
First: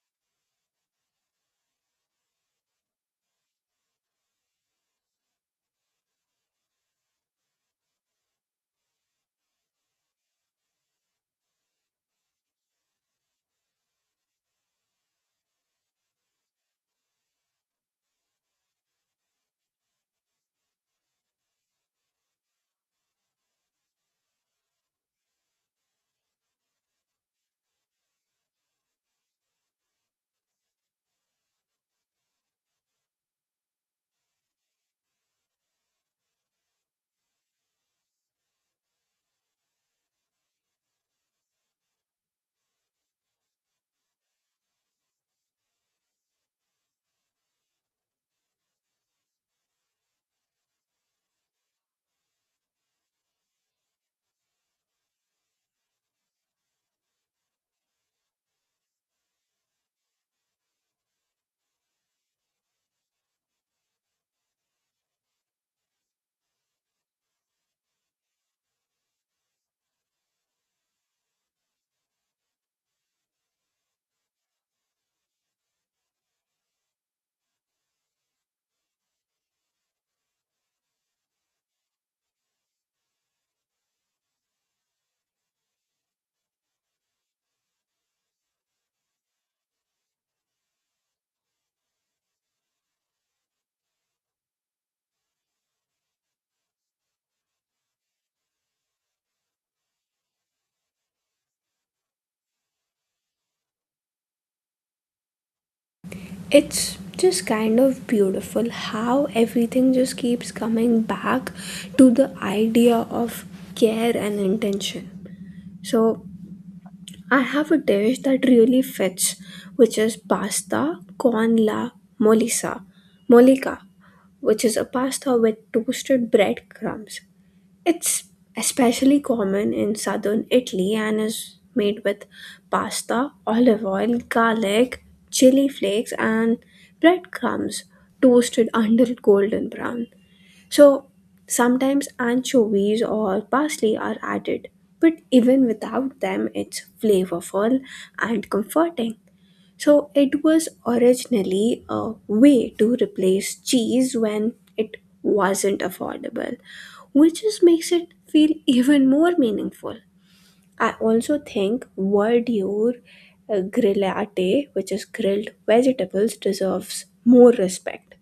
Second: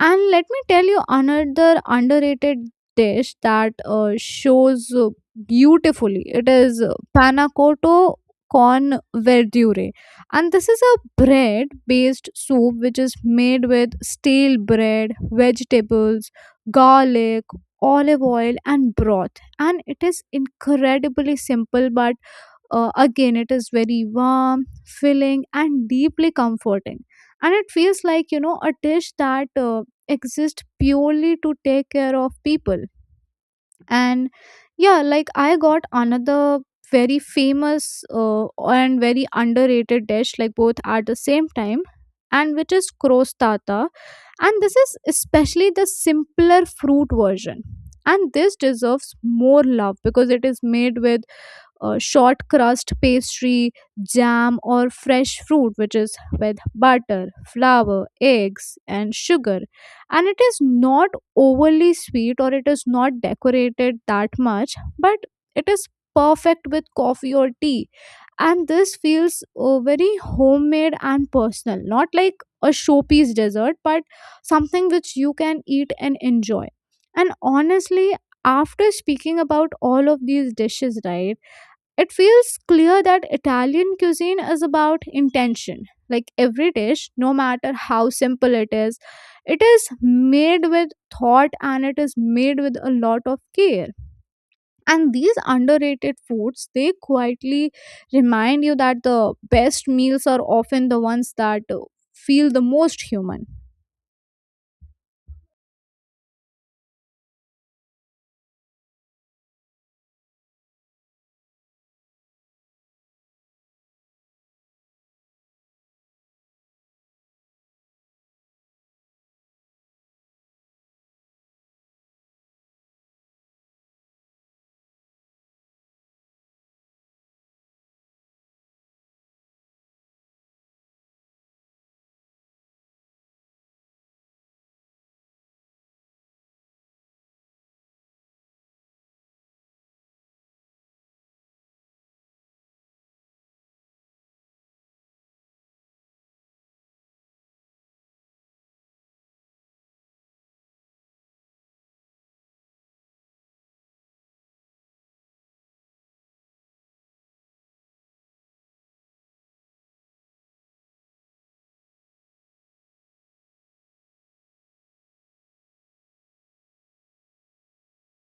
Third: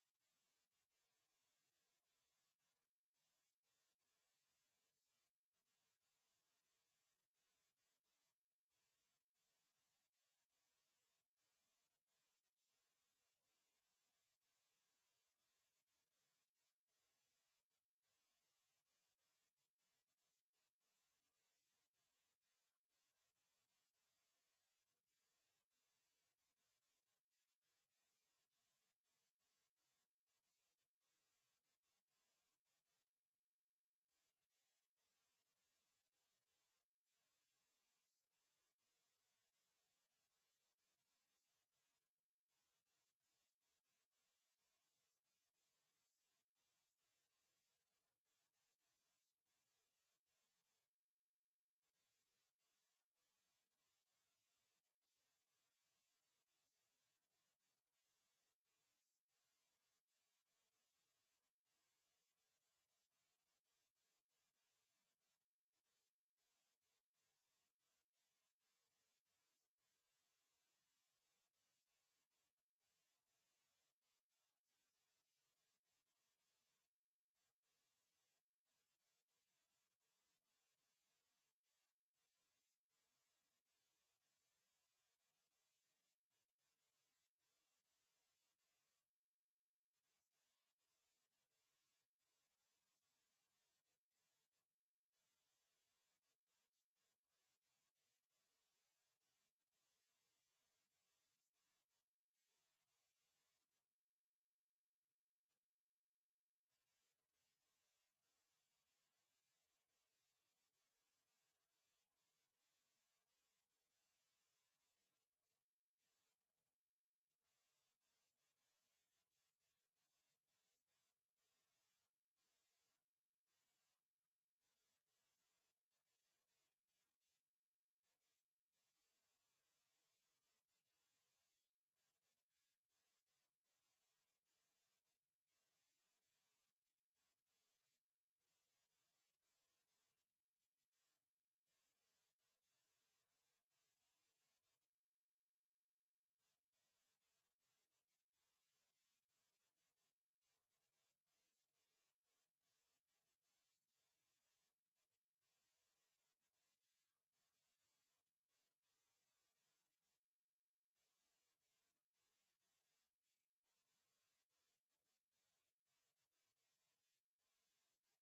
And let me tell you another underrated dish that shows beautifully. It is panna cotta con verdure. And this is a bread based soup which is made with stale bread, vegetables, garlic, olive oil, and broth. And it is incredibly simple, but again, it is very warm, filling, and deeply comforting. And it feels like, you know, a dish that exists purely to take care of people. And yeah, like, I got another very famous and very underrated dish, like both at the same time, and which is crostata. And this is especially the simpler fruit version. And this deserves more love because it is made with short crust pastry, jam, or fresh fruit, which is with butter, flour, eggs, and sugar. And it is not overly sweet, or it is not decorated that much, but it is perfect with coffee or tea. And this feels very homemade and personal, not like a showpiece dessert, but something which you can eat and enjoy. And honestly, after speaking about all of these dishes, right? It feels clear that Italian cuisine is about intention. Like, every dish, no matter how simple it is made with thought, and it is made with a lot of care. And these underrated foods, they quietly remind you that the best meals are often the ones that feel the most human.
It's just kind of beautiful how everything just keeps coming back to the idea of care and intention. So, I have a dish that really fits, which is pasta con la molisa, mollica, which is a pasta with toasted breadcrumbs. It's especially common in southern Italy and is made with pasta, olive oil, garlic, chili flakes, and breadcrumbs toasted until golden brown. So sometimes anchovies or parsley are added, but even without them, it's flavorful and comforting. So it was originally a way to replace cheese when it wasn't affordable, which just makes it feel even more meaningful. I also think verdure grillate, which is grilled vegetables, deserves more respect.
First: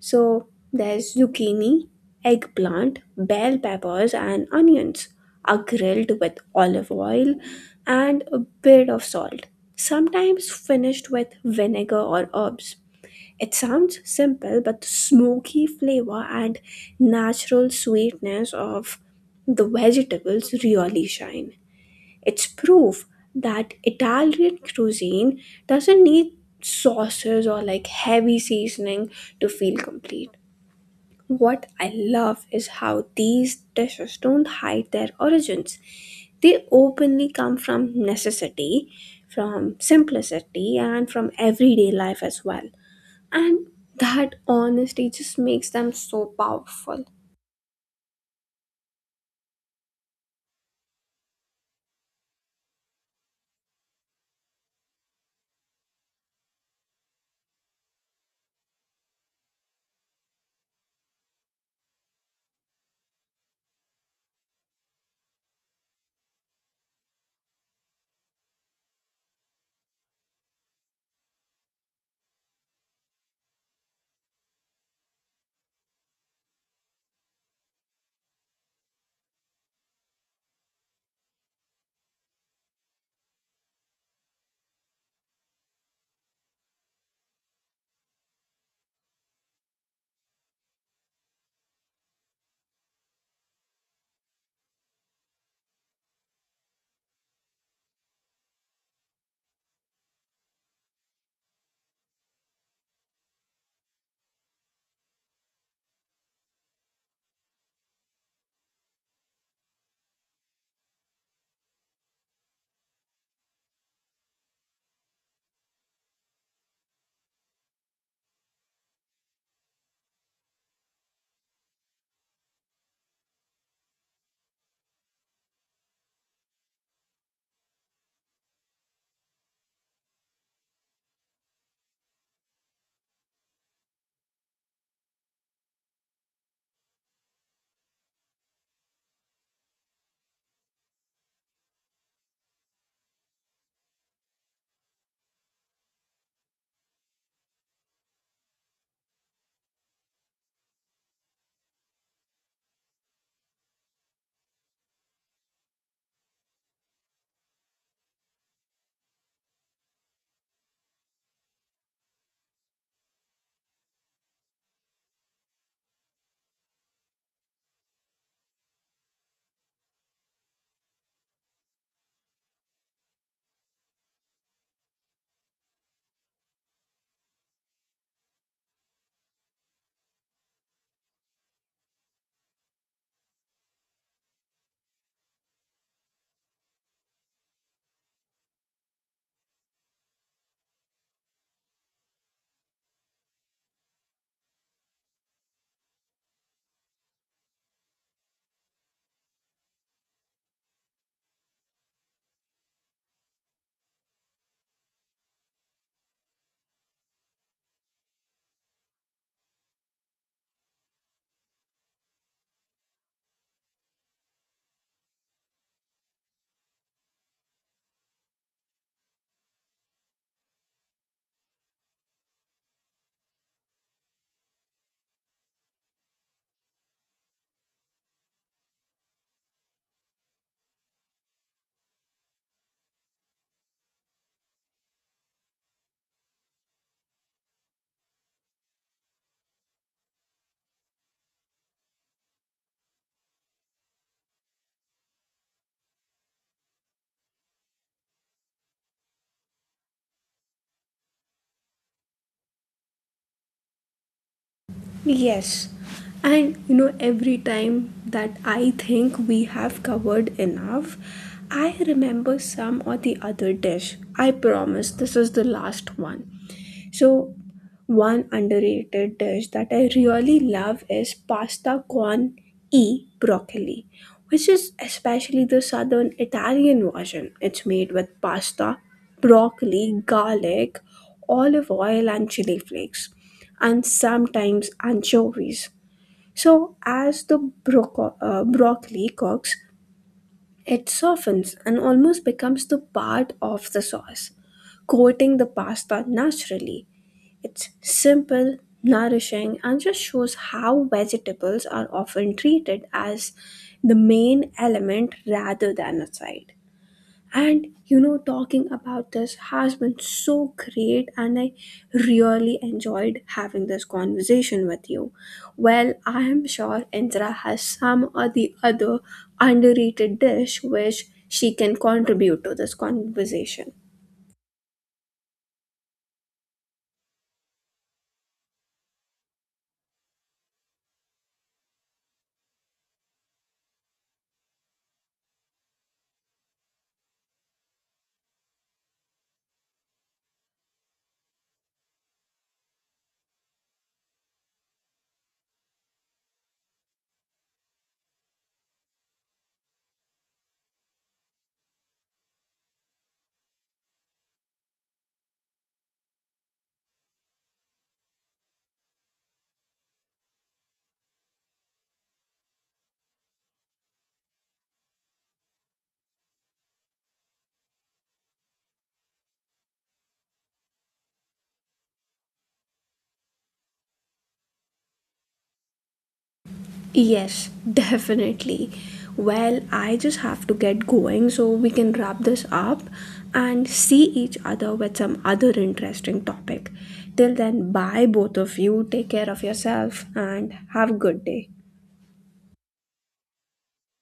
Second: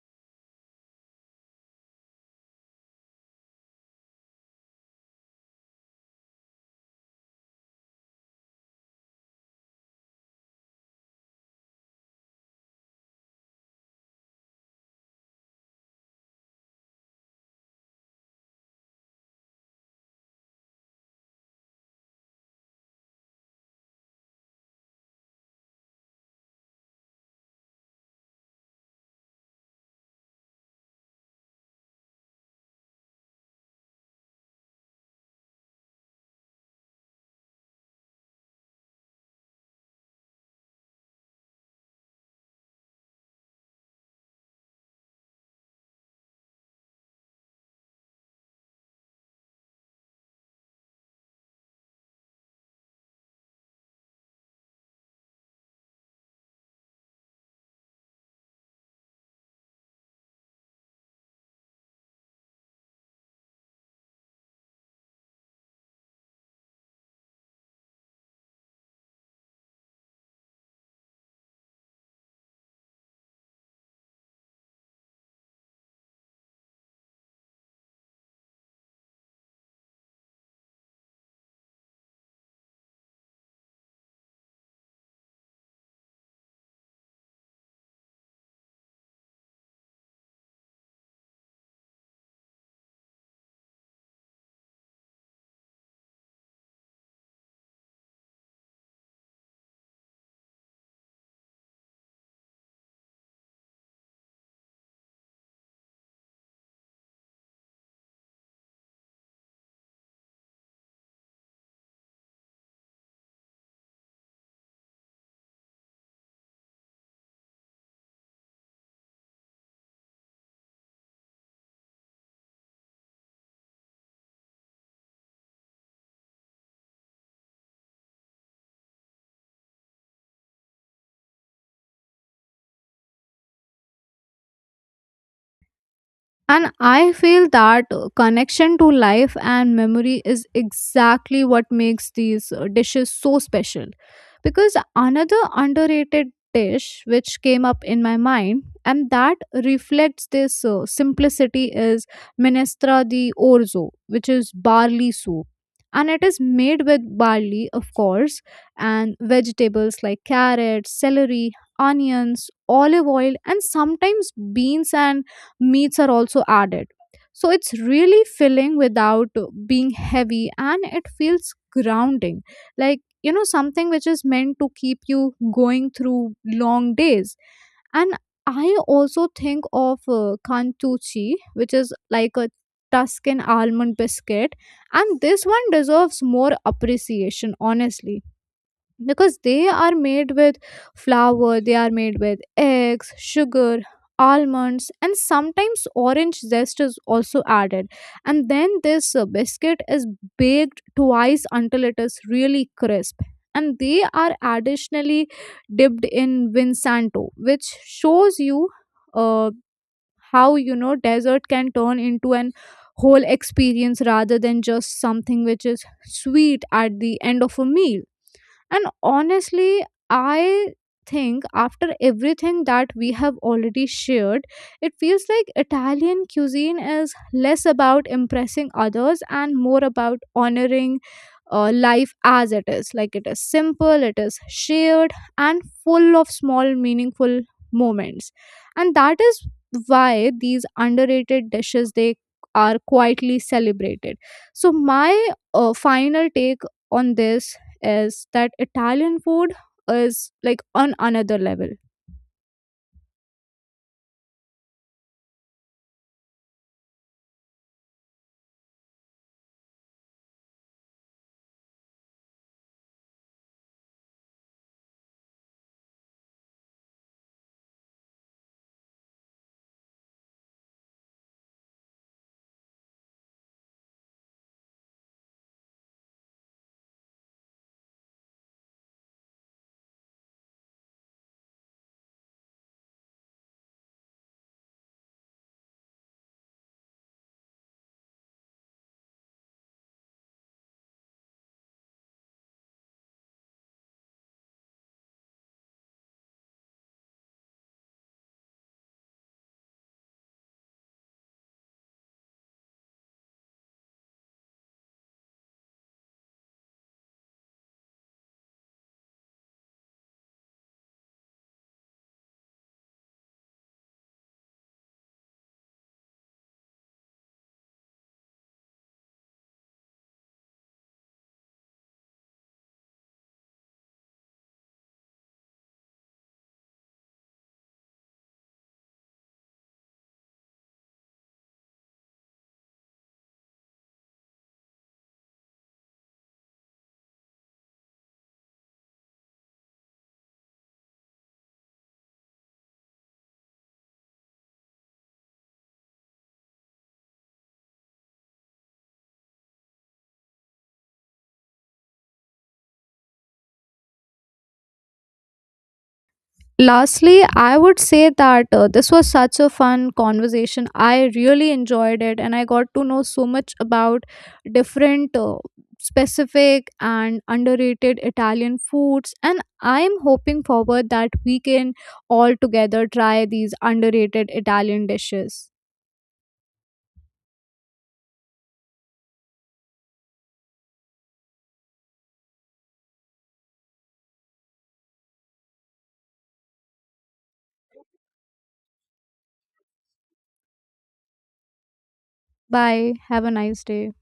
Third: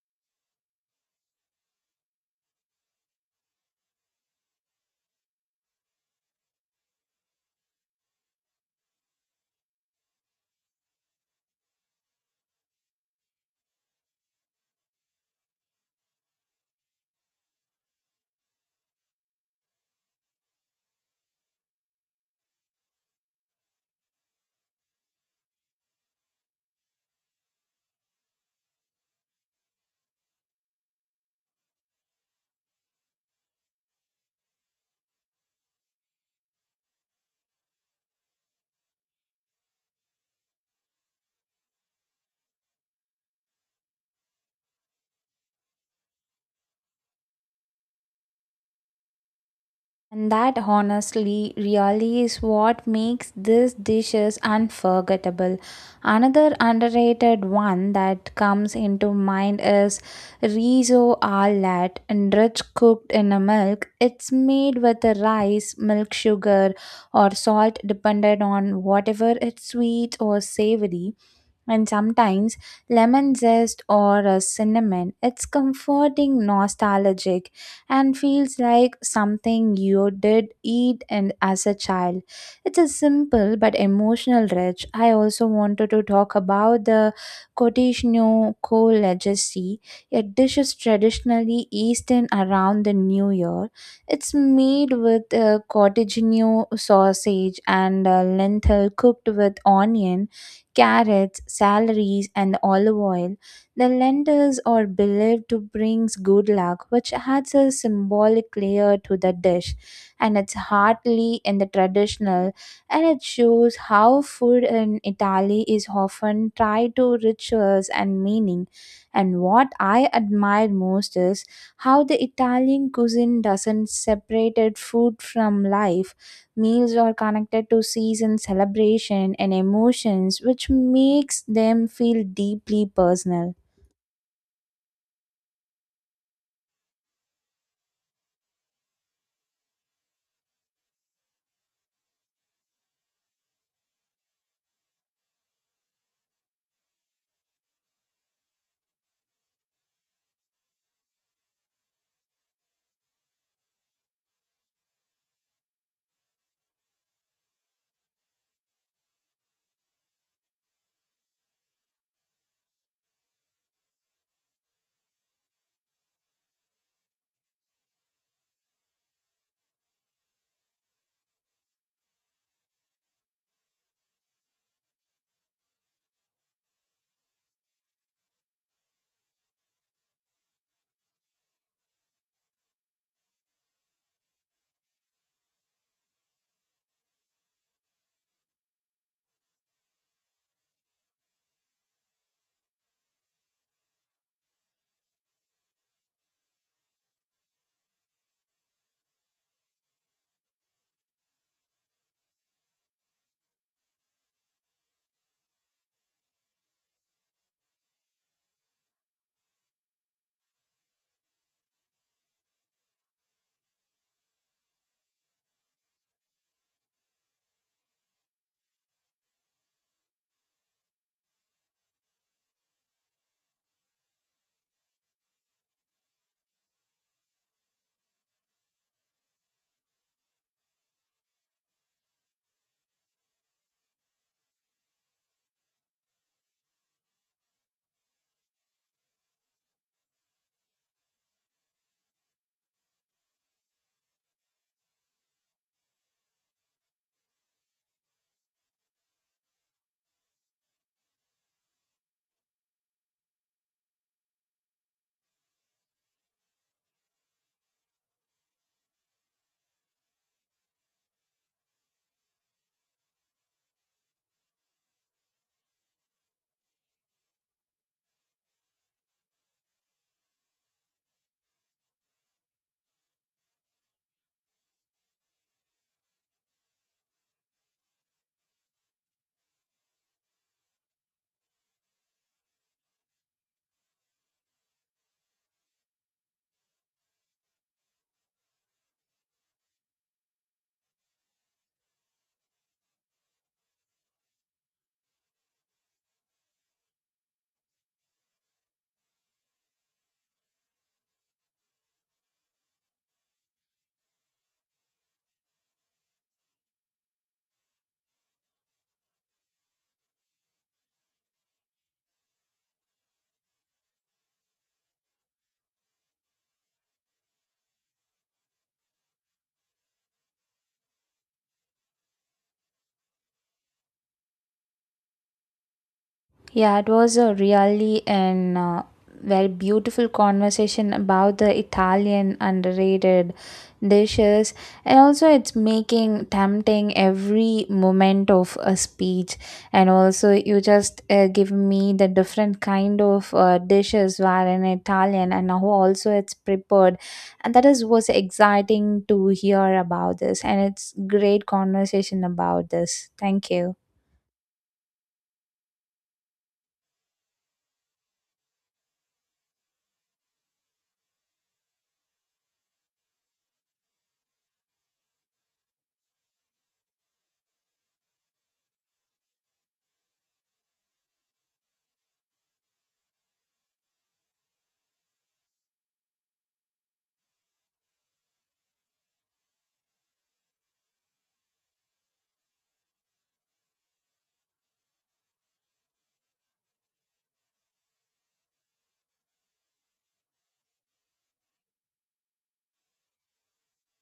So there's zucchini, eggplant, bell peppers, and onions are grilled with olive oil and a bit of salt, sometimes finished with vinegar or herbs. It sounds simple, but the smoky flavor and natural sweetness of the vegetables really shine. It's proof that Italian cuisine doesn't need sauces or like heavy seasoning to feel complete. What I love is how these dishes don't hide their origins. They openly come from necessity, from simplicity, and from everyday life as well. And that honesty just makes them so powerful.
And that honestly really is what makes these dishes unforgettable. Another underrated one that comes into mind is riso alat, and rich cooked in a milk. It's made with the rice, milk, sugar, or salt, depended on whatever it's sweet or savory, and sometimes lemon zest or a cinnamon. It's comforting, nostalgic, and feels like something you did eat and as a child. It's a simple but emotional rich. I also wanted to talk about the Cotishno Co legacy, a dish is traditionally eaten around the New Year. It's made with cottage sausage and lentil cooked with onion, carrots, salaries, and olive oil. The lentils are believed to bring good luck, which adds a symbolic layer to the dish. And it's hardly in the traditional, and it shows how food in Italy is often tied to rituals and meaning. And what I admire most is how the Italian cuisine doesn't separate food from life. Meals are connected to season, celebration, and emotions, which makes them feel deeply personal.
And I feel that connection to life and memory is exactly what makes these dishes so special. Because another underrated dish which came up in my mind and that reflects this simplicity is minestra di orzo, which is barley soup. And it is made with barley, of course, and vegetables like carrots, celery, onions, olive oil, and sometimes beans and meats are also added. So it's really filling without being heavy, and it feels grounding, like, you know, something which is meant to keep you going through long days. And I also think of kantuchi, which is like a Tuscan almond biscuit, and this one deserves more appreciation, honestly, because they are made with flour, they are made with eggs, sugar, almonds, and sometimes orange zest is also added. And then this biscuit is baked twice until it is really crisp, and they are additionally dipped in vinsanto, which shows you uh, how, you know, dessert can turn into an whole experience rather than just something which is sweet at the end of a meal. And honestly, I think after everything that we have already shared, it feels like Italian cuisine is less about impressing others and more about honoring life as it is. Like, it is simple, it is shared, and full of small meaningful moments. And that is why these underrated dishes, they are quietly celebrated. So my final take on this is that Italian food is like on another level.
Yes. And you know, every time that I think we have covered enough, I remember some or the other dish. I promise this is the last one. So one underrated dish that I really love is pasta con e broccoli, which is especially the southern Italian version. It's made with pasta, broccoli, garlic, olive oil, and chili flakes, and sometimes anchovies. So, as the broccoli cooks, it softens and almost becomes the part of the sauce, coating the pasta naturally. It's simple, nourishing, and just shows how vegetables are often treated as the main element rather than a side. And you know, talking about this has been so great, and I really enjoyed having this conversation with you. Well, I am sure Indra has some or the other underrated dish which she can contribute to this conversation.
Yeah, it was a really an very beautiful conversation about the Italian underrated dishes, and also it's making tempting every moment of a speech, and also you just give me the different kind of dishes were in Italian and how also it's prepared, and that is was exciting to hear about this, and it's great conversation about this. Thank you.
Lastly, I would say that this was such a fun conversation. I really enjoyed it, and I got to know so much about different specific and underrated Italian foods, and I'm hoping forward that we can all together try these underrated Italian dishes.
Yes, definitely. Well, I just have to get going so we can wrap this up and see each other with some other interesting topic. Till then, bye, both of you. Take care of yourself and have a good day.
Bye. Have a nice day.